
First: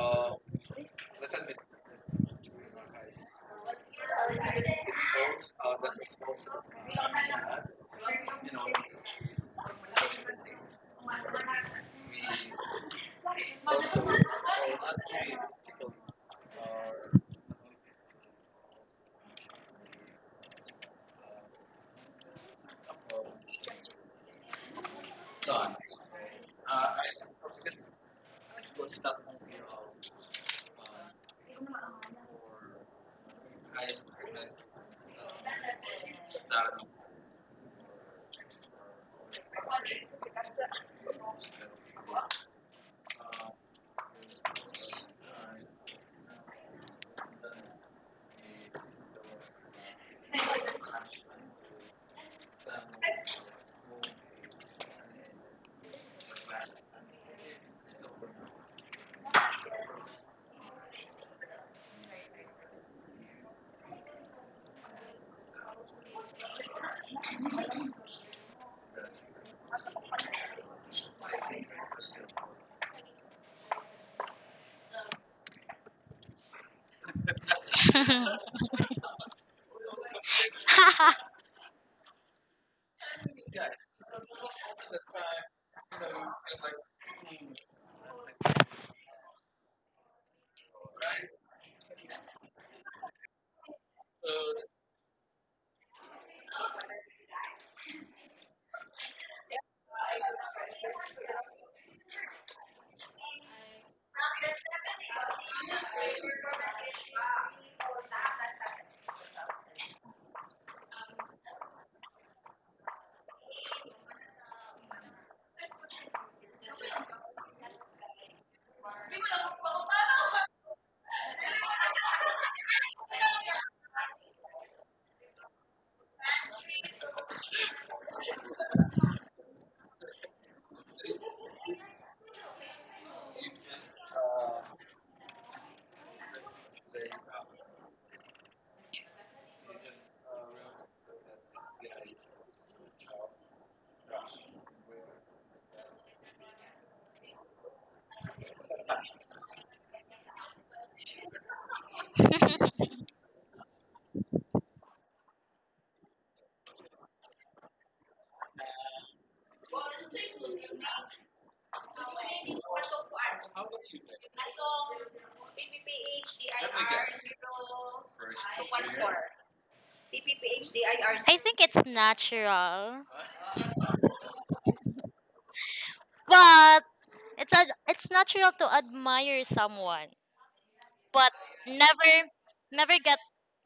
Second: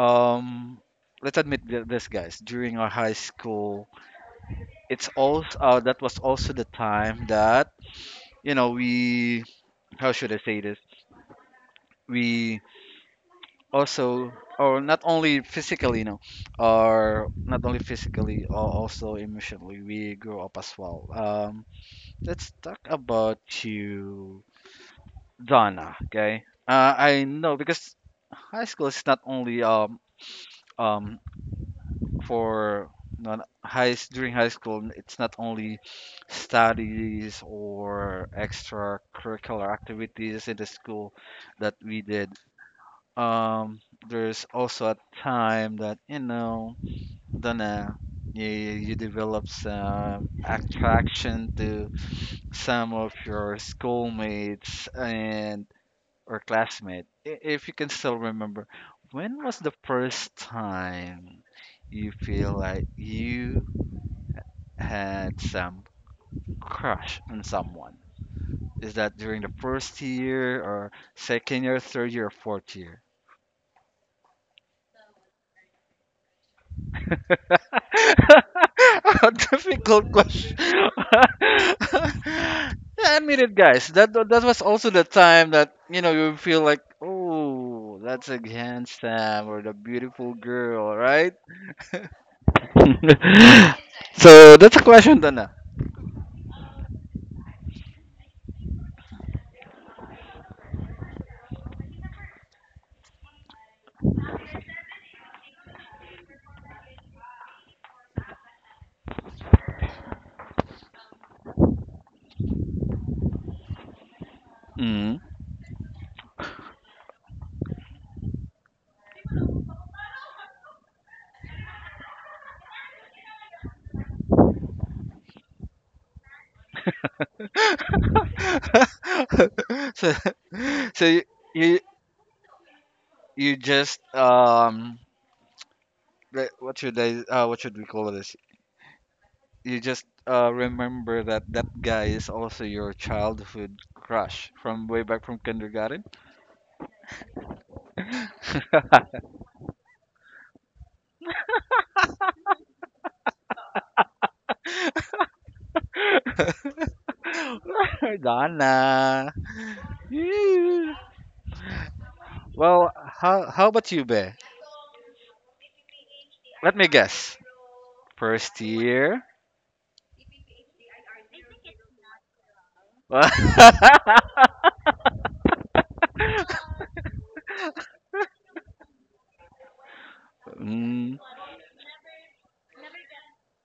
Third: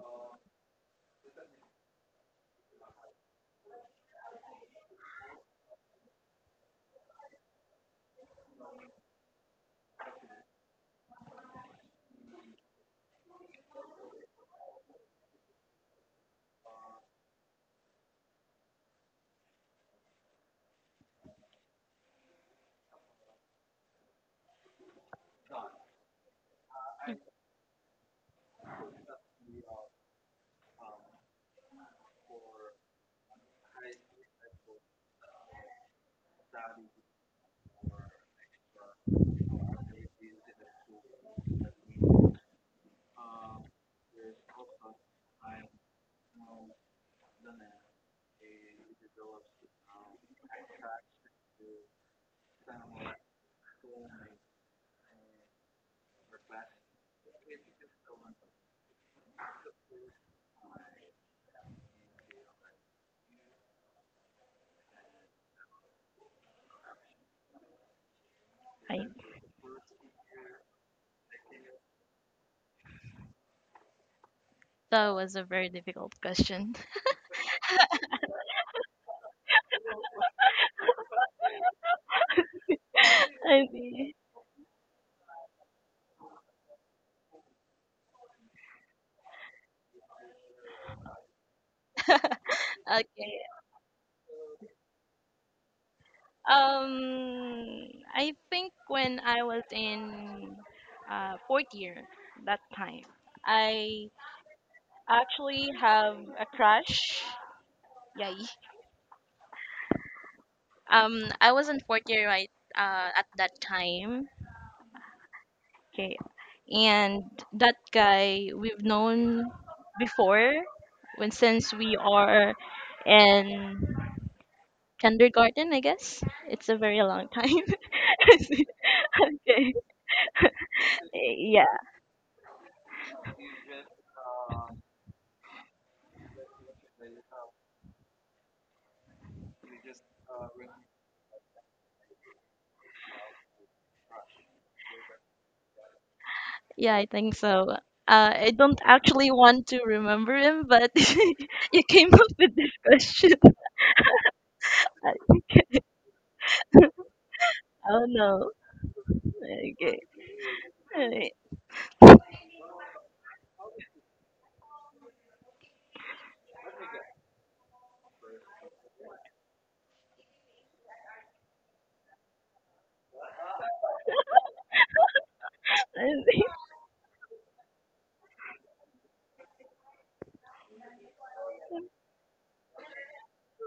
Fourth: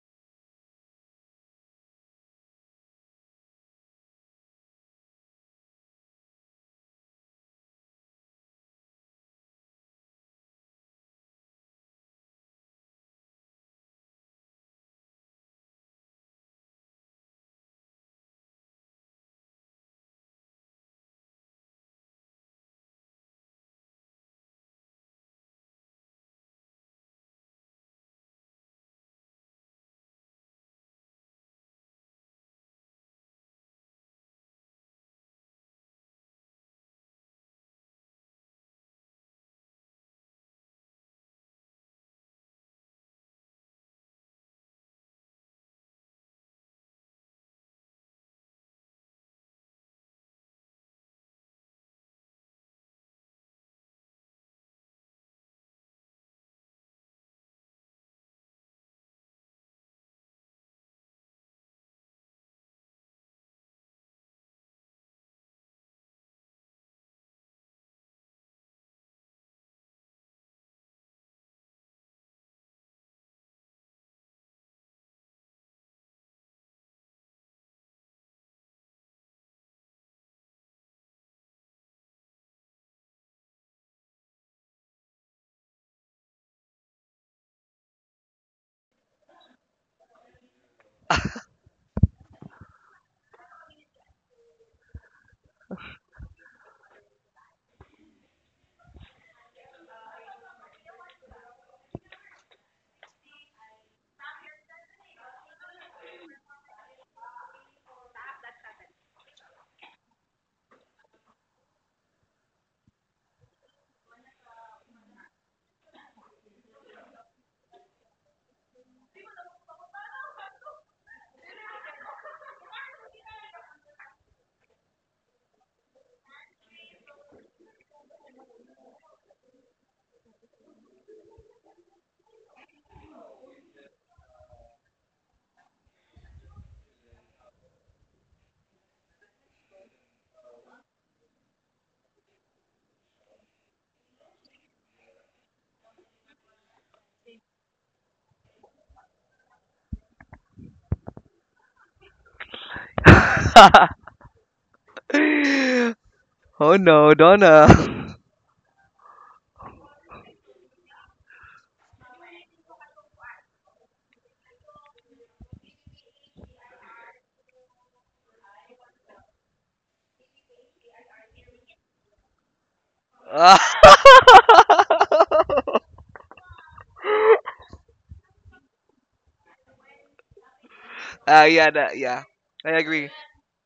[SPEAKER 1] um let's admit this guys during our high school, it's also that was also the time that you know we how should I say this, we also or not only physically, you know, or not only physically or also emotionally, we grow up as well. Let's talk about you, Donna. Okay I know because high school is not only um for during high school, it's not only studies or extracurricular activities in the school that we did. um there's also a time that you know don't know you, you develop some attraction to some of your schoolmates and or classmate, if you can still remember, when was the first time you feel like you had some crush on someone? Is
[SPEAKER 3] Right.
[SPEAKER 1] that during the first year or second year, third year, or fourth year? [LAUGHS]
[SPEAKER 3] That was a very difficult question.
[SPEAKER 1] A difficult question. [LAUGHS] Yeah,
[SPEAKER 3] [LAUGHS]
[SPEAKER 1] guys.
[SPEAKER 3] Okay.
[SPEAKER 1] That was also the time that you know you feel like, oh, that's a handsome or the beautiful girl, right? [LAUGHS]
[SPEAKER 3] [LAUGHS] Okay.
[SPEAKER 1] [LAUGHS] So that's a question, Dana.
[SPEAKER 3] Um, I think when I was in fourth year that time, I actually have a crush. Yay. I was in fourth year right, at that time.
[SPEAKER 1] Mm.
[SPEAKER 3] Okay. And that guy, we've known before, when since we are in kindergarten, I guess. It's a very long time. [LAUGHS] Okay.
[SPEAKER 1] [LAUGHS] So, so you,
[SPEAKER 3] Yeah.
[SPEAKER 1] you you just what should I what should we call this? You just remember that that guy is also your childhood crush from way back from kindergarten.
[SPEAKER 3] Yeah, I think so. I don't
[SPEAKER 1] [LAUGHS]
[SPEAKER 3] actually want to remember him, but [LAUGHS] you came up with this question. I,
[SPEAKER 4] [LAUGHS] Oh no, Donna.
[SPEAKER 3] oh no.
[SPEAKER 1] Donna.
[SPEAKER 3] Okay.
[SPEAKER 1] Yeah.
[SPEAKER 3] [LAUGHS] Alright.
[SPEAKER 1] Well, how about you, Be?
[SPEAKER 2] Atong PPPH
[SPEAKER 1] Let me
[SPEAKER 2] guess.
[SPEAKER 1] guess.
[SPEAKER 2] First
[SPEAKER 1] First
[SPEAKER 2] two year.
[SPEAKER 1] year.
[SPEAKER 2] PPPH DIR I R I 0 think it's natural,
[SPEAKER 1] [LAUGHS]
[SPEAKER 4] [LAUGHS]
[SPEAKER 2] but
[SPEAKER 1] mm,
[SPEAKER 2] it's natural to admire someone, but
[SPEAKER 4] Yeah, that, yeah.
[SPEAKER 2] never
[SPEAKER 4] I
[SPEAKER 2] never
[SPEAKER 4] agree.
[SPEAKER 2] got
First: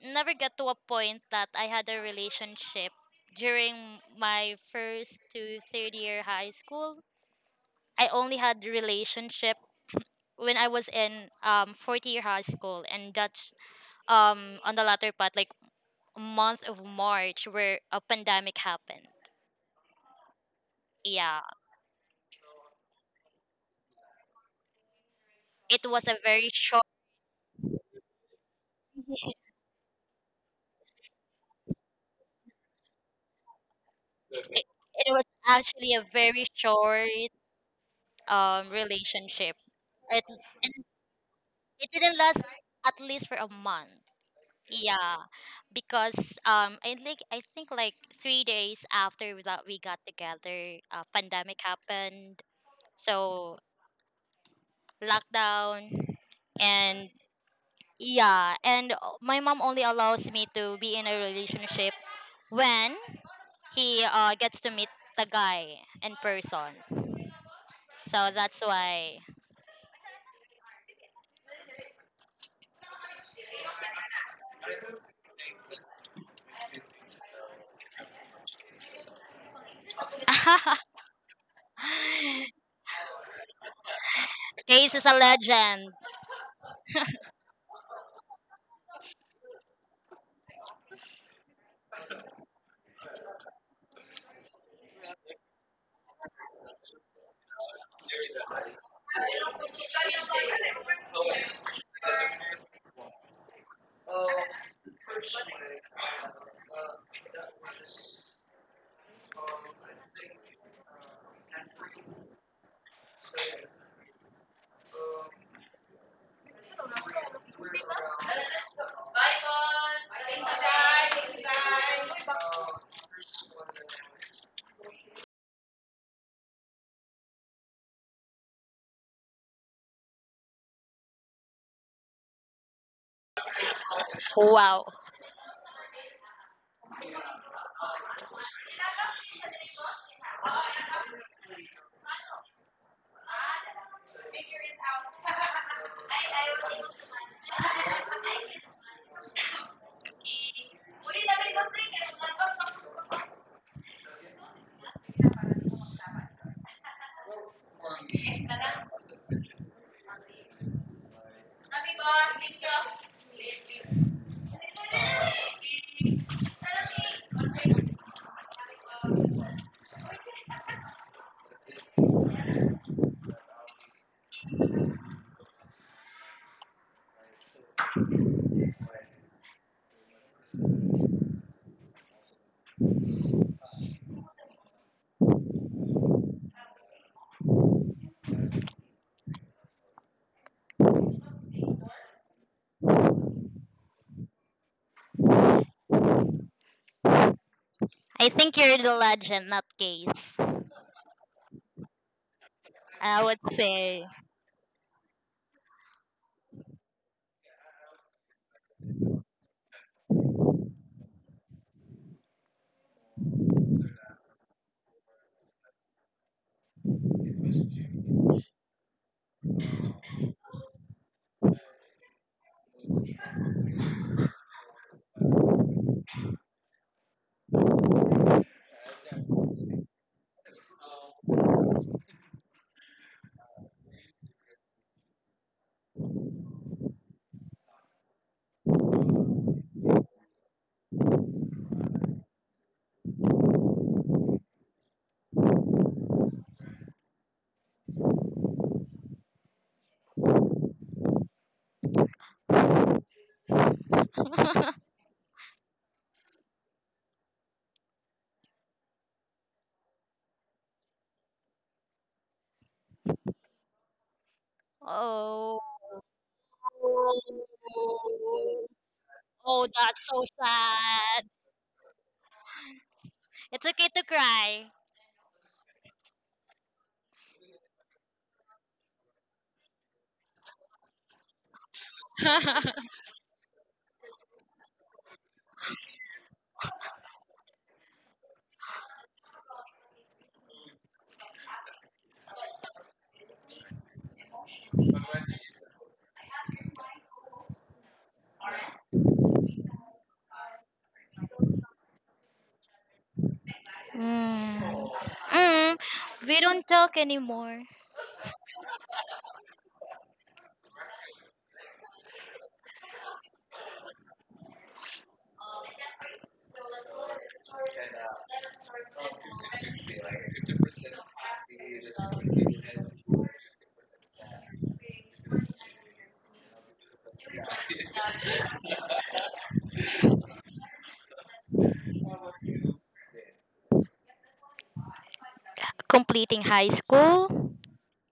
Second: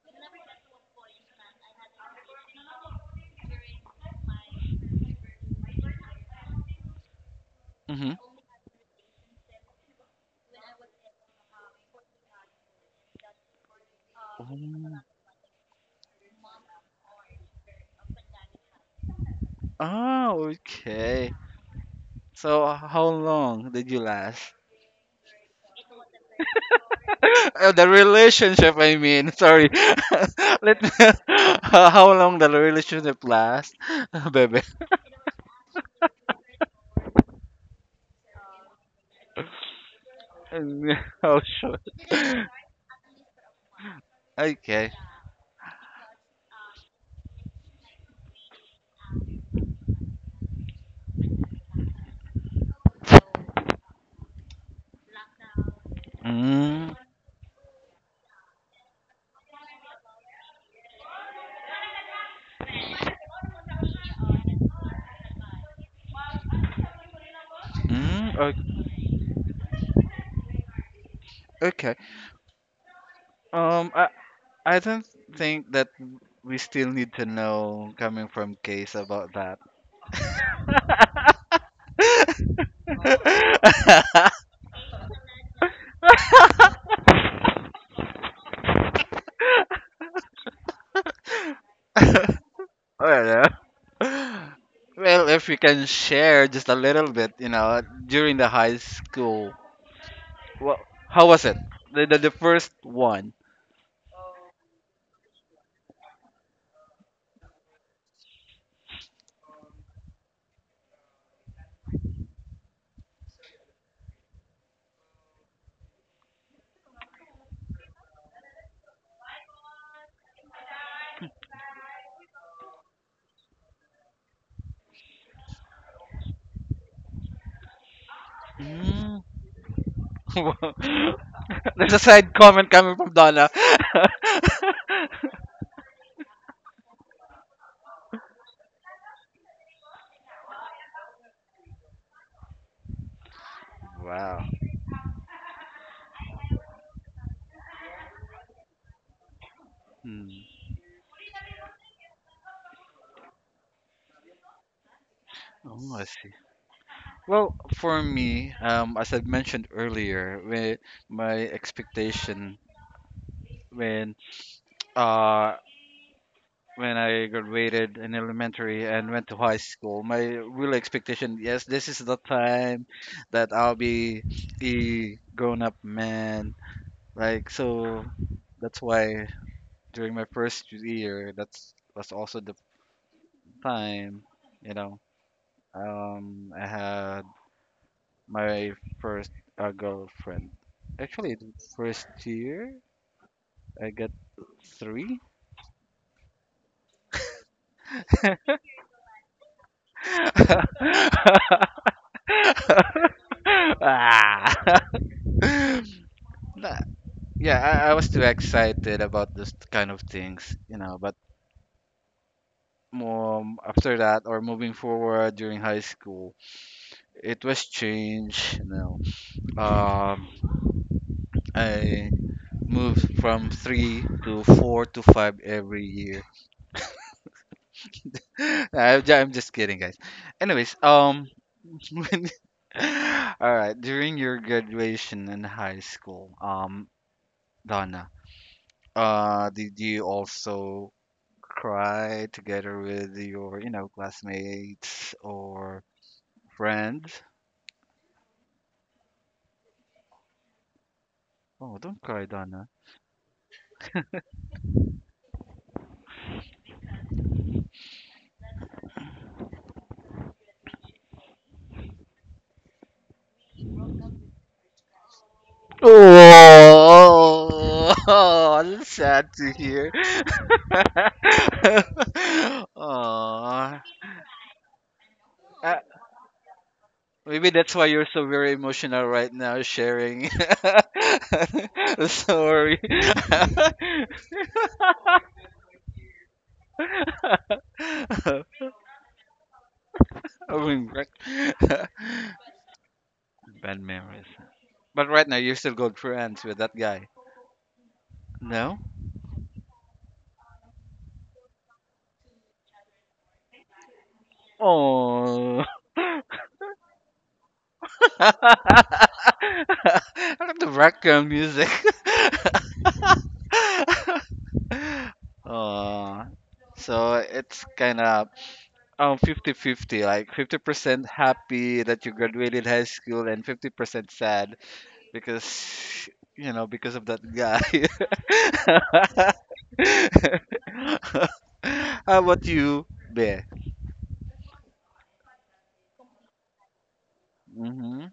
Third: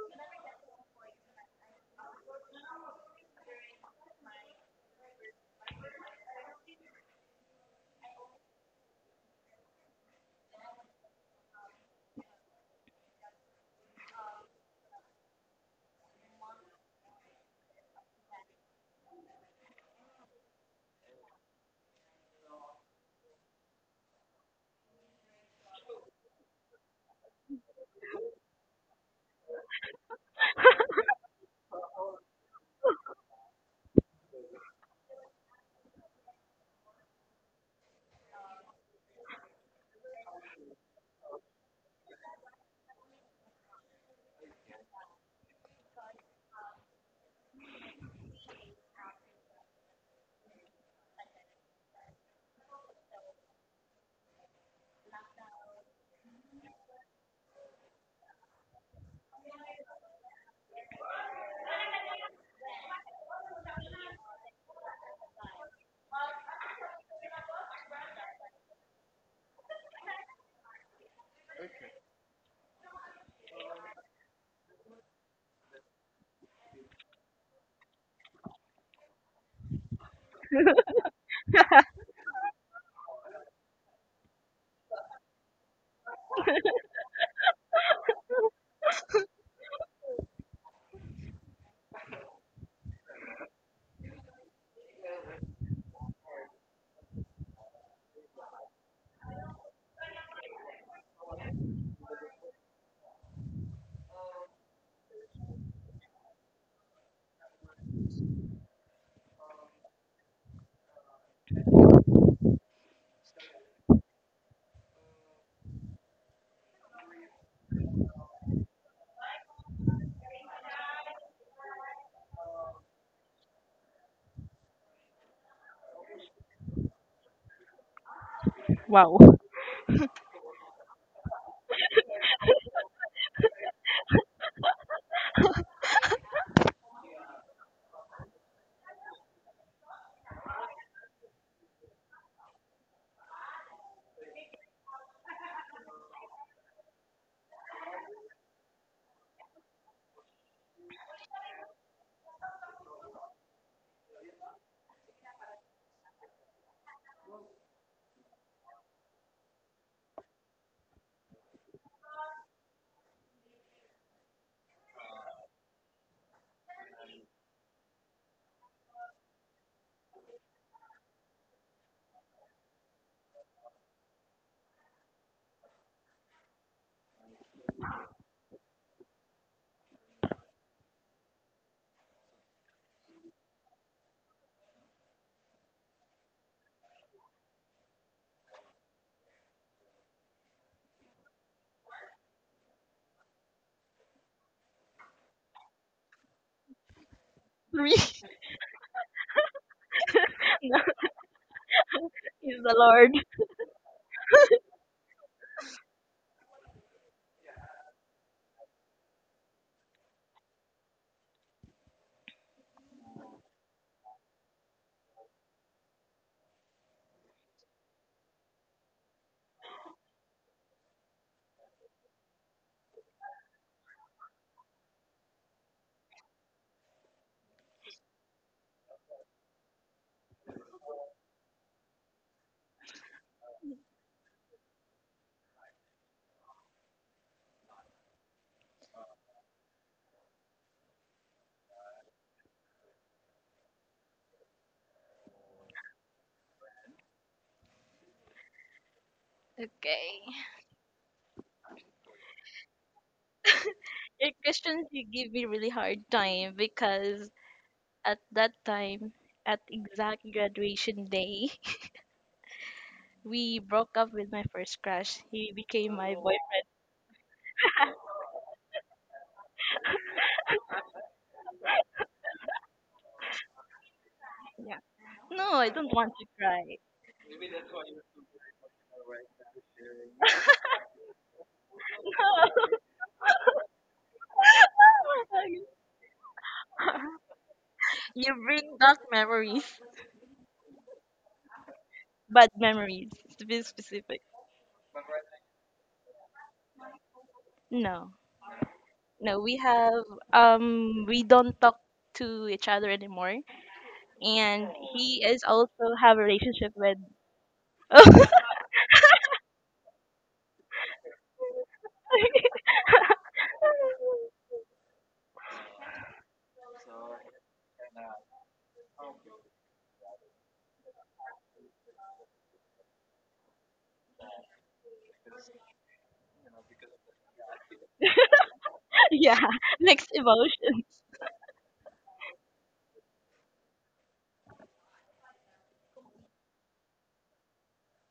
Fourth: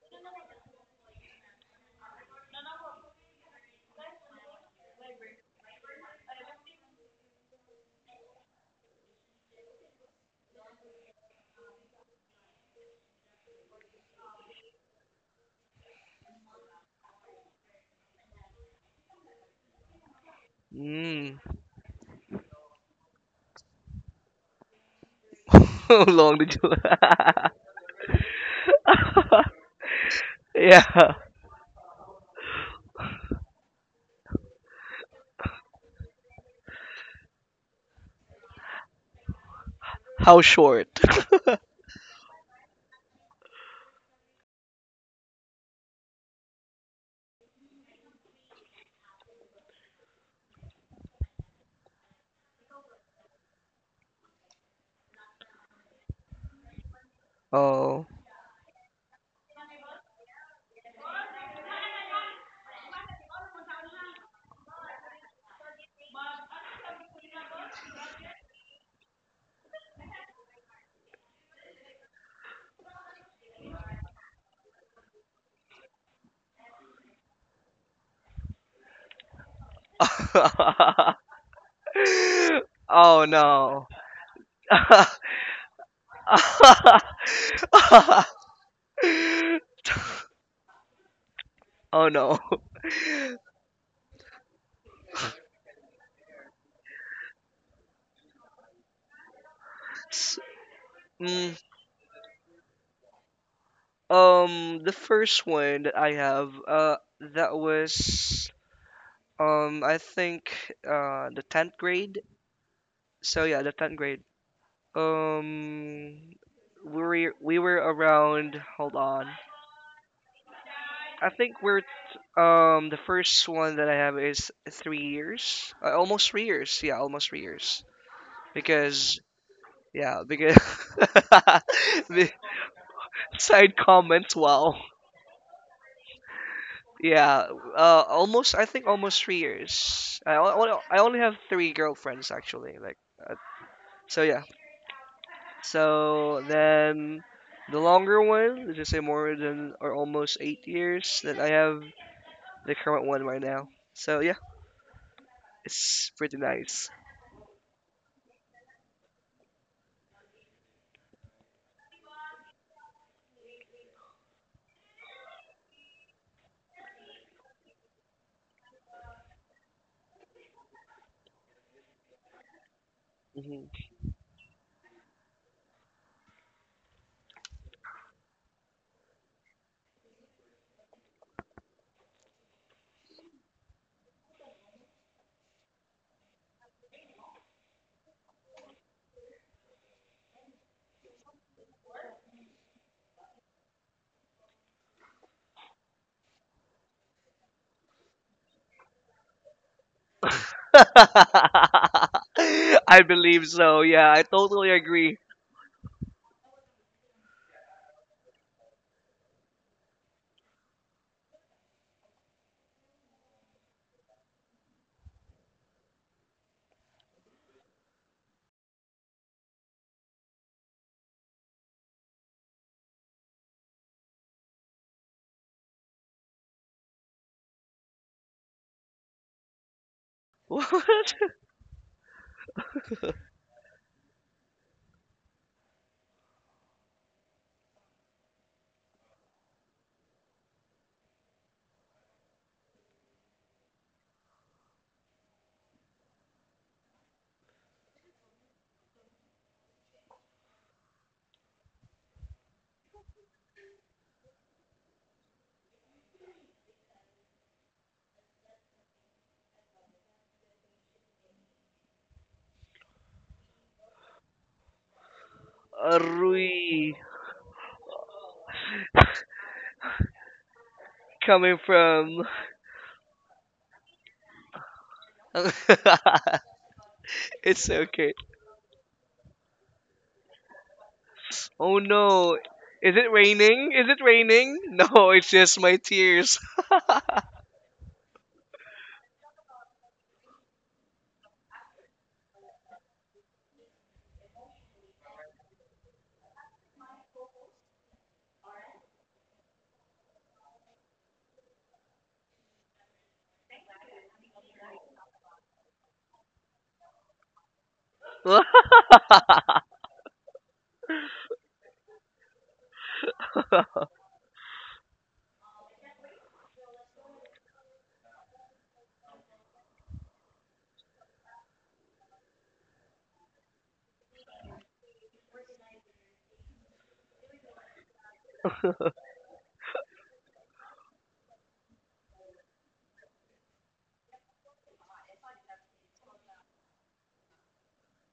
[SPEAKER 2] never got to a point that I had a relationship during my first to third year high school. I
[SPEAKER 1] hmm
[SPEAKER 2] only had relationship when I was in fourth year high school, and that's on the latter part, like month of March where a pandemic happened.
[SPEAKER 1] Oh, okay.
[SPEAKER 2] Yeah,
[SPEAKER 4] Mm.
[SPEAKER 1] So how long did you last?
[SPEAKER 2] it
[SPEAKER 4] [LAUGHS] How
[SPEAKER 2] was a
[SPEAKER 4] long
[SPEAKER 2] very
[SPEAKER 4] did you? [LAUGHS]
[SPEAKER 2] short.
[SPEAKER 1] [LAUGHS] The relationship, I mean. Sorry. [LAUGHS] Let me,
[SPEAKER 4] Yeah.
[SPEAKER 1] [LAUGHS] how long the relationship last, [LAUGHS] baby? [LAUGHS]
[SPEAKER 2] It was actually a very short relationship. It
[SPEAKER 4] How
[SPEAKER 1] Mm,
[SPEAKER 4] short?
[SPEAKER 1] oh, sure.
[SPEAKER 2] it didn't last at least for a month.
[SPEAKER 1] [LAUGHS] Okay.
[SPEAKER 2] Yeah, because I think like 3 days after that we got together, pandemic happened. So lockdown
[SPEAKER 1] Mm.
[SPEAKER 2] and
[SPEAKER 4] [LAUGHS] Oh.
[SPEAKER 2] yeah, and my mom only allows me to be in a relationship when he gets to meet the guy in person.
[SPEAKER 1] Mm,
[SPEAKER 2] So that's why
[SPEAKER 1] okay. Um, I I don't think that we still need to know coming from Case about that.
[SPEAKER 2] [LAUGHS]
[SPEAKER 4] [LAUGHS] Oh no.
[SPEAKER 1] [LAUGHS]
[SPEAKER 2] Ace is a
[SPEAKER 4] [LAUGHS]
[SPEAKER 2] legend.
[SPEAKER 4] Oh no.
[SPEAKER 1] Well, well, if we can share just a little bit, you know, during the high school,
[SPEAKER 4] S-
[SPEAKER 1] well, how was
[SPEAKER 4] mm,
[SPEAKER 1] it? The first one.
[SPEAKER 4] the first one that I have, that was, I think, the tenth grade. So yeah, the tenth grade. Um, we we were around. Hold on. I think we're the first one that I have is 3 years. Almost 3 years. Yeah, almost 3 years, because
[SPEAKER 1] Mm.
[SPEAKER 4] yeah, because [LAUGHS]
[SPEAKER 1] [LAUGHS] There's a
[SPEAKER 4] the
[SPEAKER 1] side comment coming from Donna.
[SPEAKER 4] side comments,
[SPEAKER 1] [LAUGHS]
[SPEAKER 4] wow.
[SPEAKER 2] Wow.
[SPEAKER 4] Yeah, almost, I think almost 3 years. I, I only have three girlfriends, actually. Like, uh, so yeah.
[SPEAKER 1] Wow.
[SPEAKER 4] So then the longer one, let's just
[SPEAKER 2] [LAUGHS]
[SPEAKER 4] say more than or almost
[SPEAKER 1] Hmm.
[SPEAKER 4] 8 years, that I have the current one right now. So yeah,
[SPEAKER 1] Oh, I
[SPEAKER 4] it's
[SPEAKER 1] see.
[SPEAKER 4] pretty nice.
[SPEAKER 1] Well, for me, as I mentioned earlier, when my expectation when uh when I graduated in elementary and went to high school, my real expectation, yes, this is the time that
[SPEAKER 4] Mhm.
[SPEAKER 1] I'll be a grown-up man. Like so that's why during my first year, that's was also the time, you know, I had my first girlfriend. Actually, the first year I got three.
[SPEAKER 3] Three.
[SPEAKER 2] I
[SPEAKER 3] [LAUGHS]
[SPEAKER 1] [LAUGHS]
[SPEAKER 2] think you're the legend, not Case.
[SPEAKER 4] [LAUGHS]
[SPEAKER 3] No, he's the
[SPEAKER 4] I
[SPEAKER 3] Lord.
[SPEAKER 2] I would
[SPEAKER 4] believe so.
[SPEAKER 2] say.
[SPEAKER 4] Yeah, I
[SPEAKER 1] ah.
[SPEAKER 4] totally
[SPEAKER 1] [LAUGHS]
[SPEAKER 4] agree.
[SPEAKER 1] Nah, yeah, I was too excited about this kind of things, you know. But more after that, or moving forward during high school, it was changed you know. Um, I moved from three to four to five every year. [LAUGHS] I'm just kidding, guys.
[SPEAKER 4] [LAUGHS] What?
[SPEAKER 1] Anyways, [LAUGHS] when, all right. During your graduation in high school, Donna, did you also cry together with your, you know, classmates or friends?
[SPEAKER 3] Okay.
[SPEAKER 1] Oh, don't cry, Donna.
[SPEAKER 3] Your
[SPEAKER 2] [LAUGHS]
[SPEAKER 3] questions you give me really hard time because at that time, at exact graduation day, [LAUGHS] we broke up with my first crush. He
[SPEAKER 2] Oh.
[SPEAKER 3] became my,
[SPEAKER 4] Rui
[SPEAKER 1] Oh, [LAUGHS] that's sad to
[SPEAKER 2] Oh,
[SPEAKER 1] hear.
[SPEAKER 2] that's so sad.
[SPEAKER 4] coming from.
[SPEAKER 1] [LAUGHS]
[SPEAKER 2] It's
[SPEAKER 1] Aw.
[SPEAKER 2] okay to cry.
[SPEAKER 3] yeah. No, I
[SPEAKER 1] Uh,
[SPEAKER 3] don't
[SPEAKER 4] [LAUGHS]
[SPEAKER 3] want to cry. [LAUGHS]
[SPEAKER 1] maybe
[SPEAKER 4] It's
[SPEAKER 1] that's why you're
[SPEAKER 4] okay.
[SPEAKER 1] so very emotional right now, sharing [LAUGHS]
[SPEAKER 4] Oh
[SPEAKER 1] the
[SPEAKER 4] no.
[SPEAKER 1] story.
[SPEAKER 2] [LAUGHS]
[SPEAKER 4] Is it
[SPEAKER 1] [LAUGHS]
[SPEAKER 4] raining? Is it raining? No, it's just my
[SPEAKER 3] No.
[SPEAKER 4] tears. [LAUGHS]
[SPEAKER 3] [LAUGHS] You bring back memories,
[SPEAKER 1] I mean, right- [LAUGHS]
[SPEAKER 3] bad memories to be
[SPEAKER 1] Bad
[SPEAKER 3] specific.
[SPEAKER 1] memories. But right now, you're still good friends with that guy.
[SPEAKER 3] No,
[SPEAKER 1] No?
[SPEAKER 3] no, we have we don't talk to each other anymore,
[SPEAKER 2] Mm.
[SPEAKER 3] and he is
[SPEAKER 1] Oh.
[SPEAKER 2] Mm.
[SPEAKER 3] also have a
[SPEAKER 2] We
[SPEAKER 1] [LAUGHS]
[SPEAKER 2] don't
[SPEAKER 3] relationship
[SPEAKER 2] talk
[SPEAKER 3] with.
[SPEAKER 2] anymore.
[SPEAKER 1] [LAUGHS] I like the background music.
[SPEAKER 3] [LAUGHS]
[SPEAKER 1] [LAUGHS] oh, so it's kind of 50-50, like 50% happy that you graduated high school and 50% sad because because of that guy.
[SPEAKER 3] Yeah, [LAUGHS] mixed emotions.
[SPEAKER 1] [LAUGHS] How about you, Be?
[SPEAKER 2] Completing high school.
[SPEAKER 1] Mm-hmm.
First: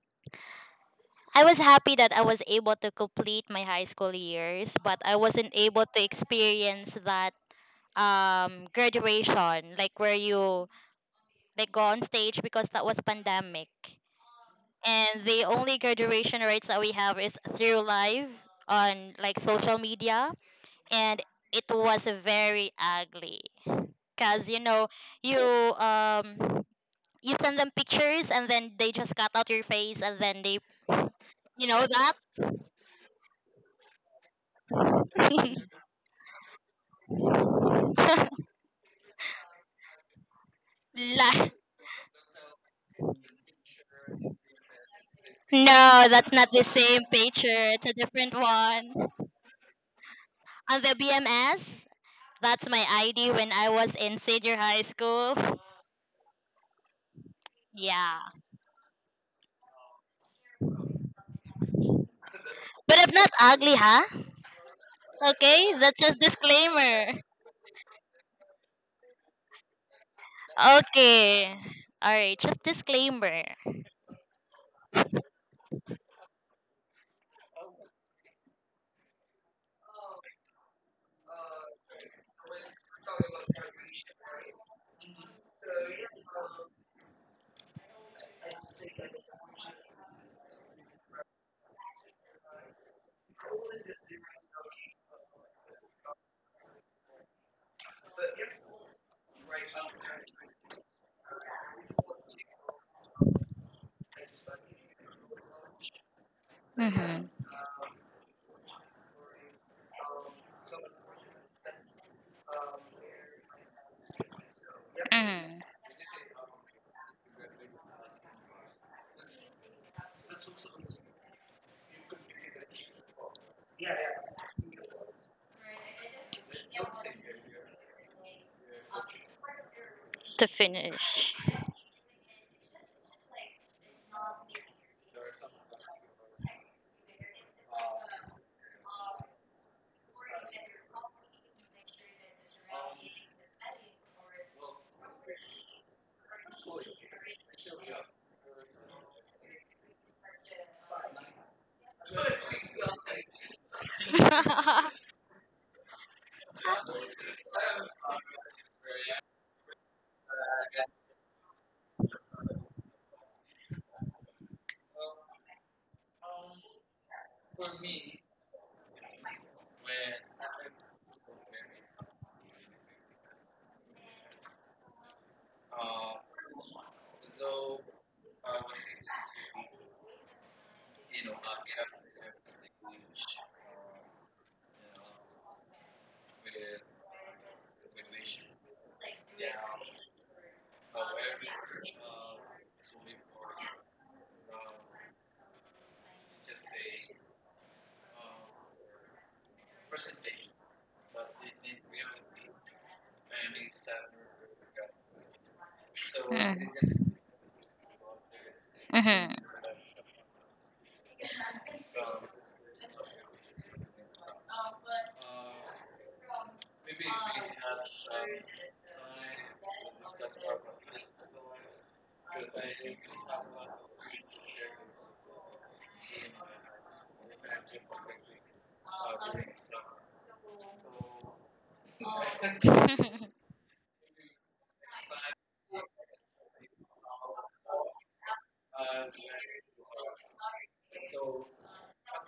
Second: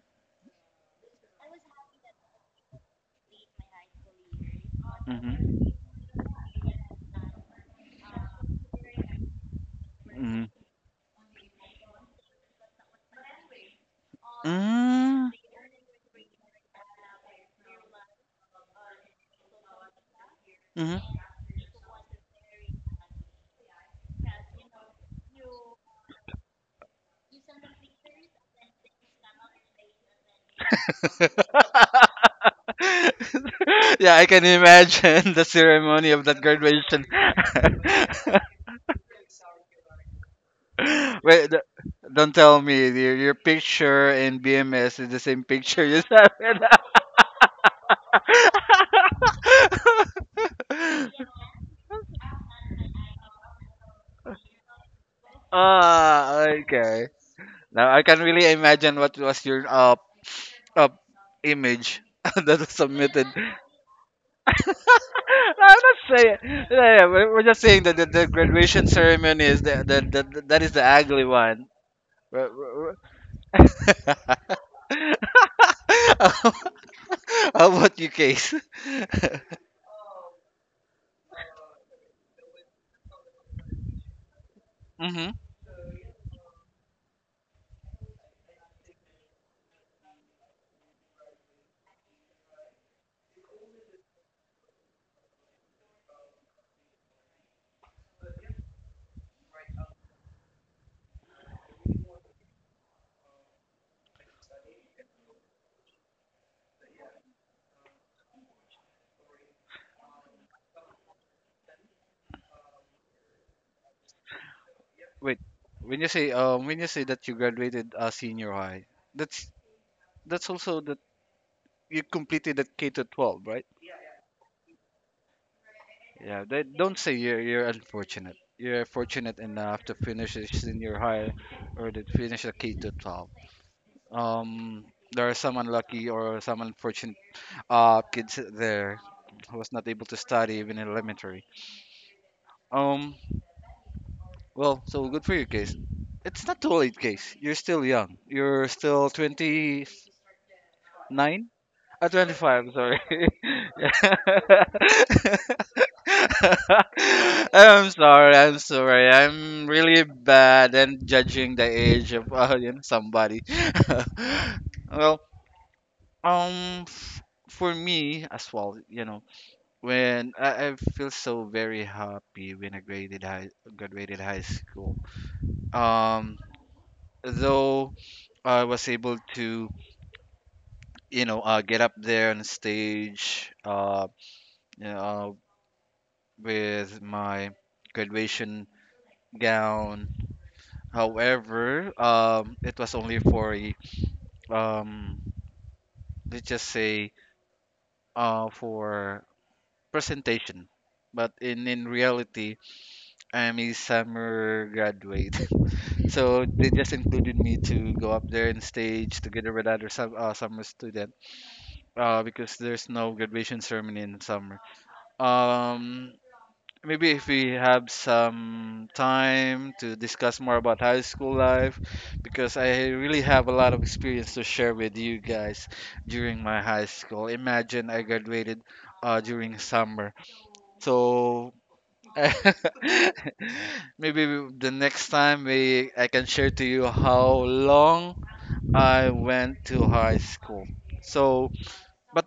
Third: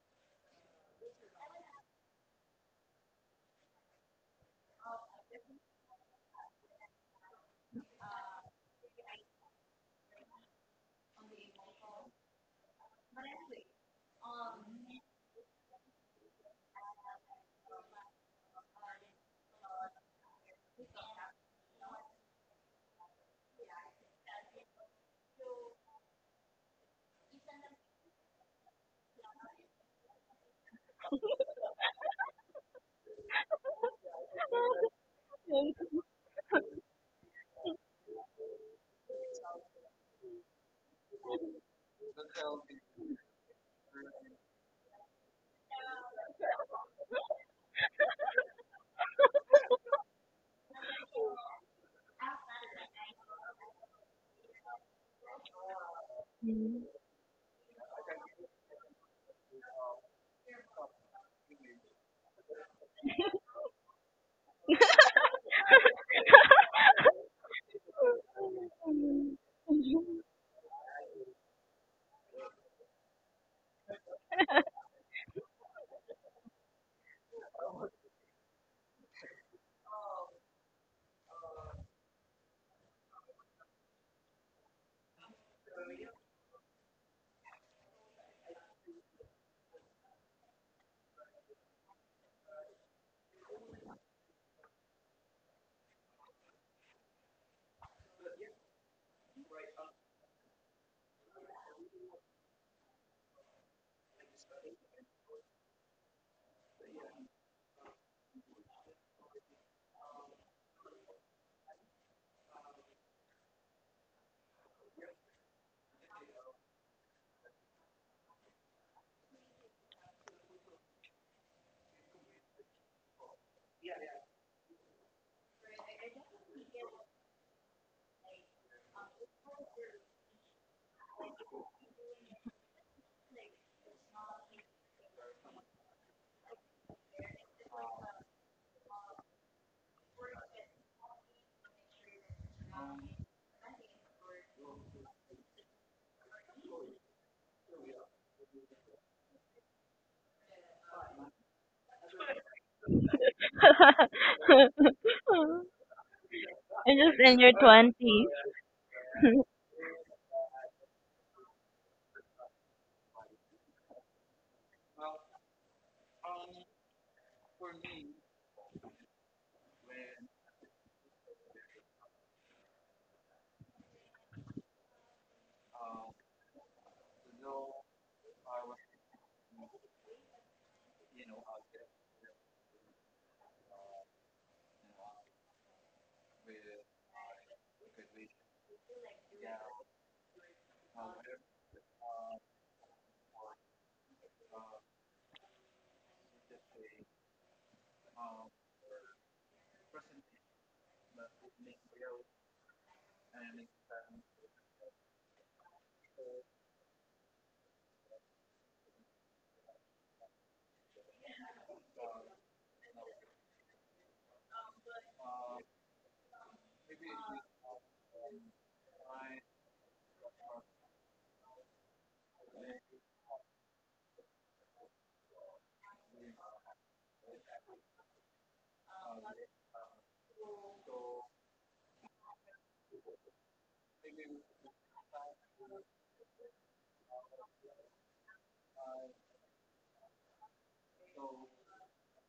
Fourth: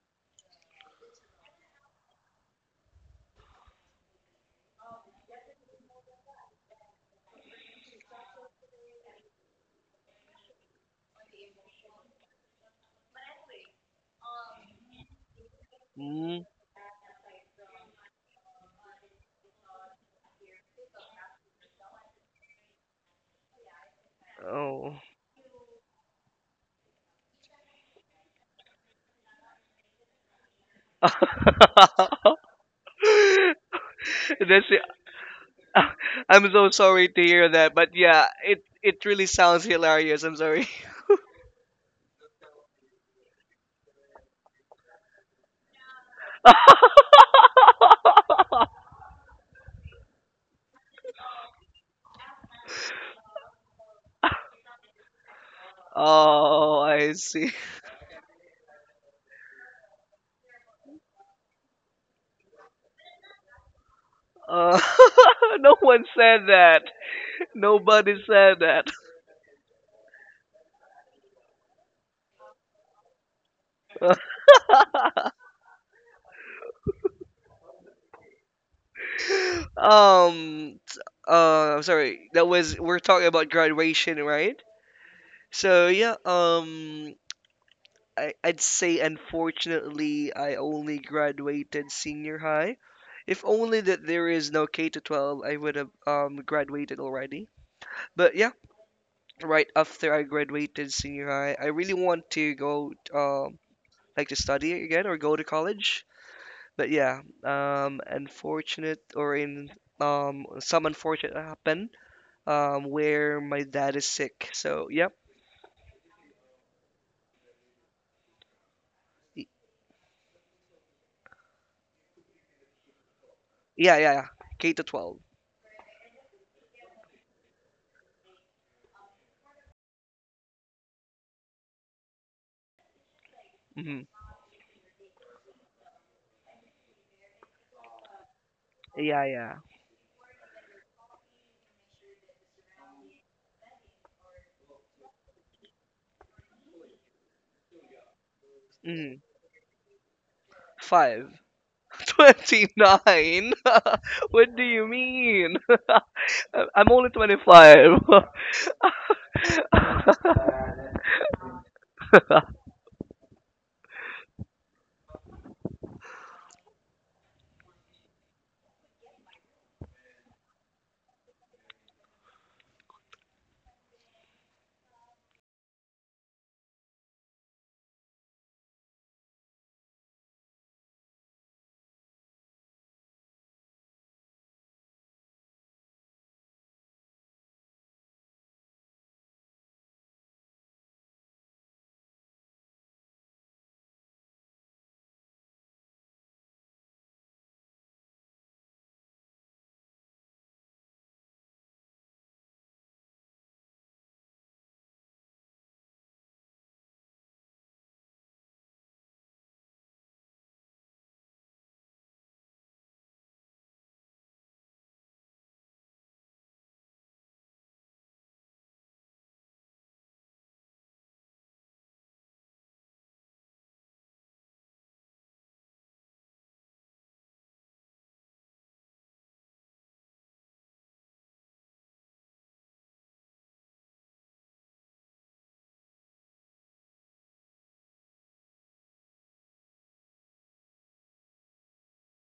[SPEAKER 2] I was happy that I was able to complete my high school years, but I wasn't
[SPEAKER 1] Mm-hmm.
[SPEAKER 2] able to experience that graduation, like where
[SPEAKER 1] Mm-hmm.
[SPEAKER 2] you like go on stage because that was pandemic. And
[SPEAKER 1] Mm-hmm.
[SPEAKER 2] the only graduation
[SPEAKER 4] Mm,
[SPEAKER 2] rates that we have is through live on like social media.
[SPEAKER 1] Mm-hmm.
[SPEAKER 2] And it was very ugly because
[SPEAKER 4] oh.
[SPEAKER 2] you um you send them pictures and then they just cut out your face and then they
[SPEAKER 4] [LAUGHS]
[SPEAKER 1] [LAUGHS]
[SPEAKER 2] you know
[SPEAKER 4] That's
[SPEAKER 2] that.
[SPEAKER 1] Yeah, I can
[SPEAKER 4] it.
[SPEAKER 1] imagine [LAUGHS] the
[SPEAKER 2] [LAUGHS]
[SPEAKER 4] [LAUGHS]
[SPEAKER 1] ceremony of that
[SPEAKER 4] I'm so
[SPEAKER 1] graduation.
[SPEAKER 4] sorry to hear that, but yeah,
[SPEAKER 1] [LAUGHS]
[SPEAKER 4] it really sounds hilarious. I'm sorry.
[SPEAKER 1] Wait,
[SPEAKER 2] La-
[SPEAKER 1] don't tell me your picture in BMS is the same picture you
[SPEAKER 2] no,
[SPEAKER 1] have
[SPEAKER 2] that's not
[SPEAKER 1] in.
[SPEAKER 2] the
[SPEAKER 4] [LAUGHS]
[SPEAKER 2] same picture, it's a different one on the BMS. That's my ID when I was in senior high school.
[SPEAKER 1] [LAUGHS] Ah,
[SPEAKER 4] Oh,
[SPEAKER 1] okay.
[SPEAKER 4] I see.
[SPEAKER 1] Now I can
[SPEAKER 2] Yeah,
[SPEAKER 1] really imagine what was your uh image [LAUGHS] that was
[SPEAKER 2] but I'm
[SPEAKER 1] submitted.
[SPEAKER 2] not ugly, huh.
[SPEAKER 4] Uh, [LAUGHS]
[SPEAKER 1] [LAUGHS]
[SPEAKER 2] Okay,
[SPEAKER 4] no
[SPEAKER 1] I'm not
[SPEAKER 2] that's
[SPEAKER 4] one
[SPEAKER 2] just
[SPEAKER 1] saying.
[SPEAKER 4] said
[SPEAKER 1] Yeah,
[SPEAKER 4] that.
[SPEAKER 1] yeah,
[SPEAKER 2] disclaimer.
[SPEAKER 1] we're just saying that
[SPEAKER 4] Nobody
[SPEAKER 1] the
[SPEAKER 4] said that.
[SPEAKER 1] graduation ceremony is the that is the ugly
[SPEAKER 2] Okay,
[SPEAKER 1] one.
[SPEAKER 2] all right,
[SPEAKER 1] We're-
[SPEAKER 2] just
[SPEAKER 1] we're-
[SPEAKER 2] disclaimer.
[SPEAKER 1] we're- [LAUGHS] How about you, Case? [LAUGHS]
[SPEAKER 4] [LAUGHS] um, t- I'm sorry. That was We're talking about graduation, right?
[SPEAKER 1] hmm.
[SPEAKER 4] So yeah, I I'd say unfortunately I only graduated senior high. If only that there is no K to 12, I would have graduated already. But yeah, right after I graduated senior high, I really want to go like to study again or go to college. But yeah,
[SPEAKER 2] Mm-hmm.
[SPEAKER 4] unfortunate, or in some unfortunate happen where my dad is sick. So yep.
[SPEAKER 1] Wait,
[SPEAKER 2] Mm-hmm.
[SPEAKER 1] when you say that you graduated senior high,
[SPEAKER 4] Y-
[SPEAKER 1] that's that's also that you completed that K to 12, right?
[SPEAKER 4] yeah, yeah, yeah. K to 12.
[SPEAKER 1] Yeah, they don't say you're unfortunate. You're fortunate enough to finish a
[SPEAKER 2] To
[SPEAKER 1] senior high
[SPEAKER 2] finish.
[SPEAKER 1] or to finish a K to 12.
[SPEAKER 4] Hmm.
[SPEAKER 1] Um, there are some unlucky or some unfortunate kids there
[SPEAKER 4] Yeah, yeah.
[SPEAKER 1] who was not able to study even in elementary. Um, well, so good for your case. It's not too late, case. You're still young. You're still
[SPEAKER 4] Mm.
[SPEAKER 1] 29?
[SPEAKER 4] Five. [LAUGHS]
[SPEAKER 1] 25, sorry.
[SPEAKER 4] 29? [LAUGHS]
[SPEAKER 1] [LAUGHS]
[SPEAKER 4] What do you
[SPEAKER 2] [LAUGHS]
[SPEAKER 3] [LAUGHS]
[SPEAKER 4] mean? [LAUGHS] I'm
[SPEAKER 3] I'm
[SPEAKER 4] only
[SPEAKER 3] just in your
[SPEAKER 1] I'm
[SPEAKER 4] 25.
[SPEAKER 3] 20s.
[SPEAKER 1] sorry, I'm sorry. I'm really bad and judging the age of
[SPEAKER 4] [LAUGHS]
[SPEAKER 1] you know, somebody. [LAUGHS] well, Um, f- for me as well, you know, when I feel so very happy when graduated high school. Um, though I was able to, you know, get up there on stage, you know, uh, with my graduation gown. However, it was only for a, um, let's just say, for presentation. But in reality I'm a summer graduate, [LAUGHS] so they just
[SPEAKER 2] Mm.
[SPEAKER 1] included me to go up there and stage
[SPEAKER 2] Mhm.
[SPEAKER 1] together with other summer student because there's no graduation ceremony in summer. Um, maybe if we have some time to discuss more about high school life, because I really have a lot of experience to share with you guys during my high school. Imagine I graduated during summer, so [LAUGHS] the next time we I can share to you how long I went to high school. So, but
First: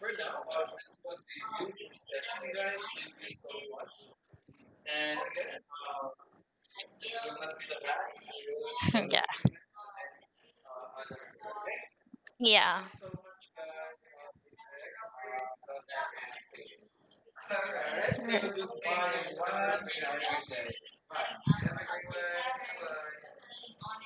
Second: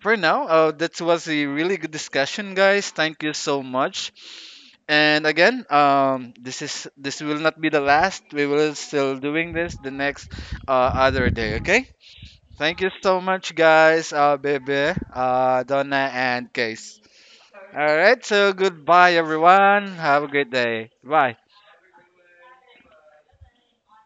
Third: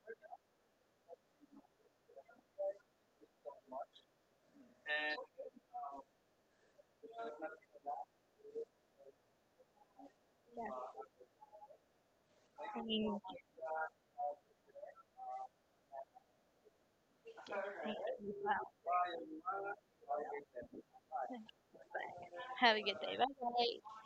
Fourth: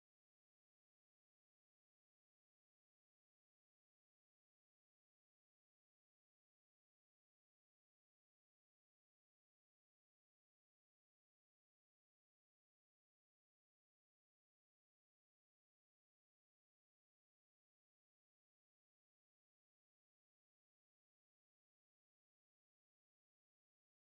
[SPEAKER 1] for now, that was a really good discussion, guys. Thank you so much. And again, this will not be the last. We will still
[SPEAKER 2] [LAUGHS]
[SPEAKER 1] doing this the next
[SPEAKER 3] Yeah,
[SPEAKER 1] other day. Okay.
[SPEAKER 2] Yeah.
[SPEAKER 1] Thank
[SPEAKER 3] I
[SPEAKER 1] you
[SPEAKER 2] Yeah.
[SPEAKER 1] so
[SPEAKER 3] mean,
[SPEAKER 1] much, guys. Bebe, Donna, and Case. All right, so
[SPEAKER 3] wow.
[SPEAKER 1] goodbye, everyone. Have a great day. Bye.
[SPEAKER 3] Have a good day. Bye bye.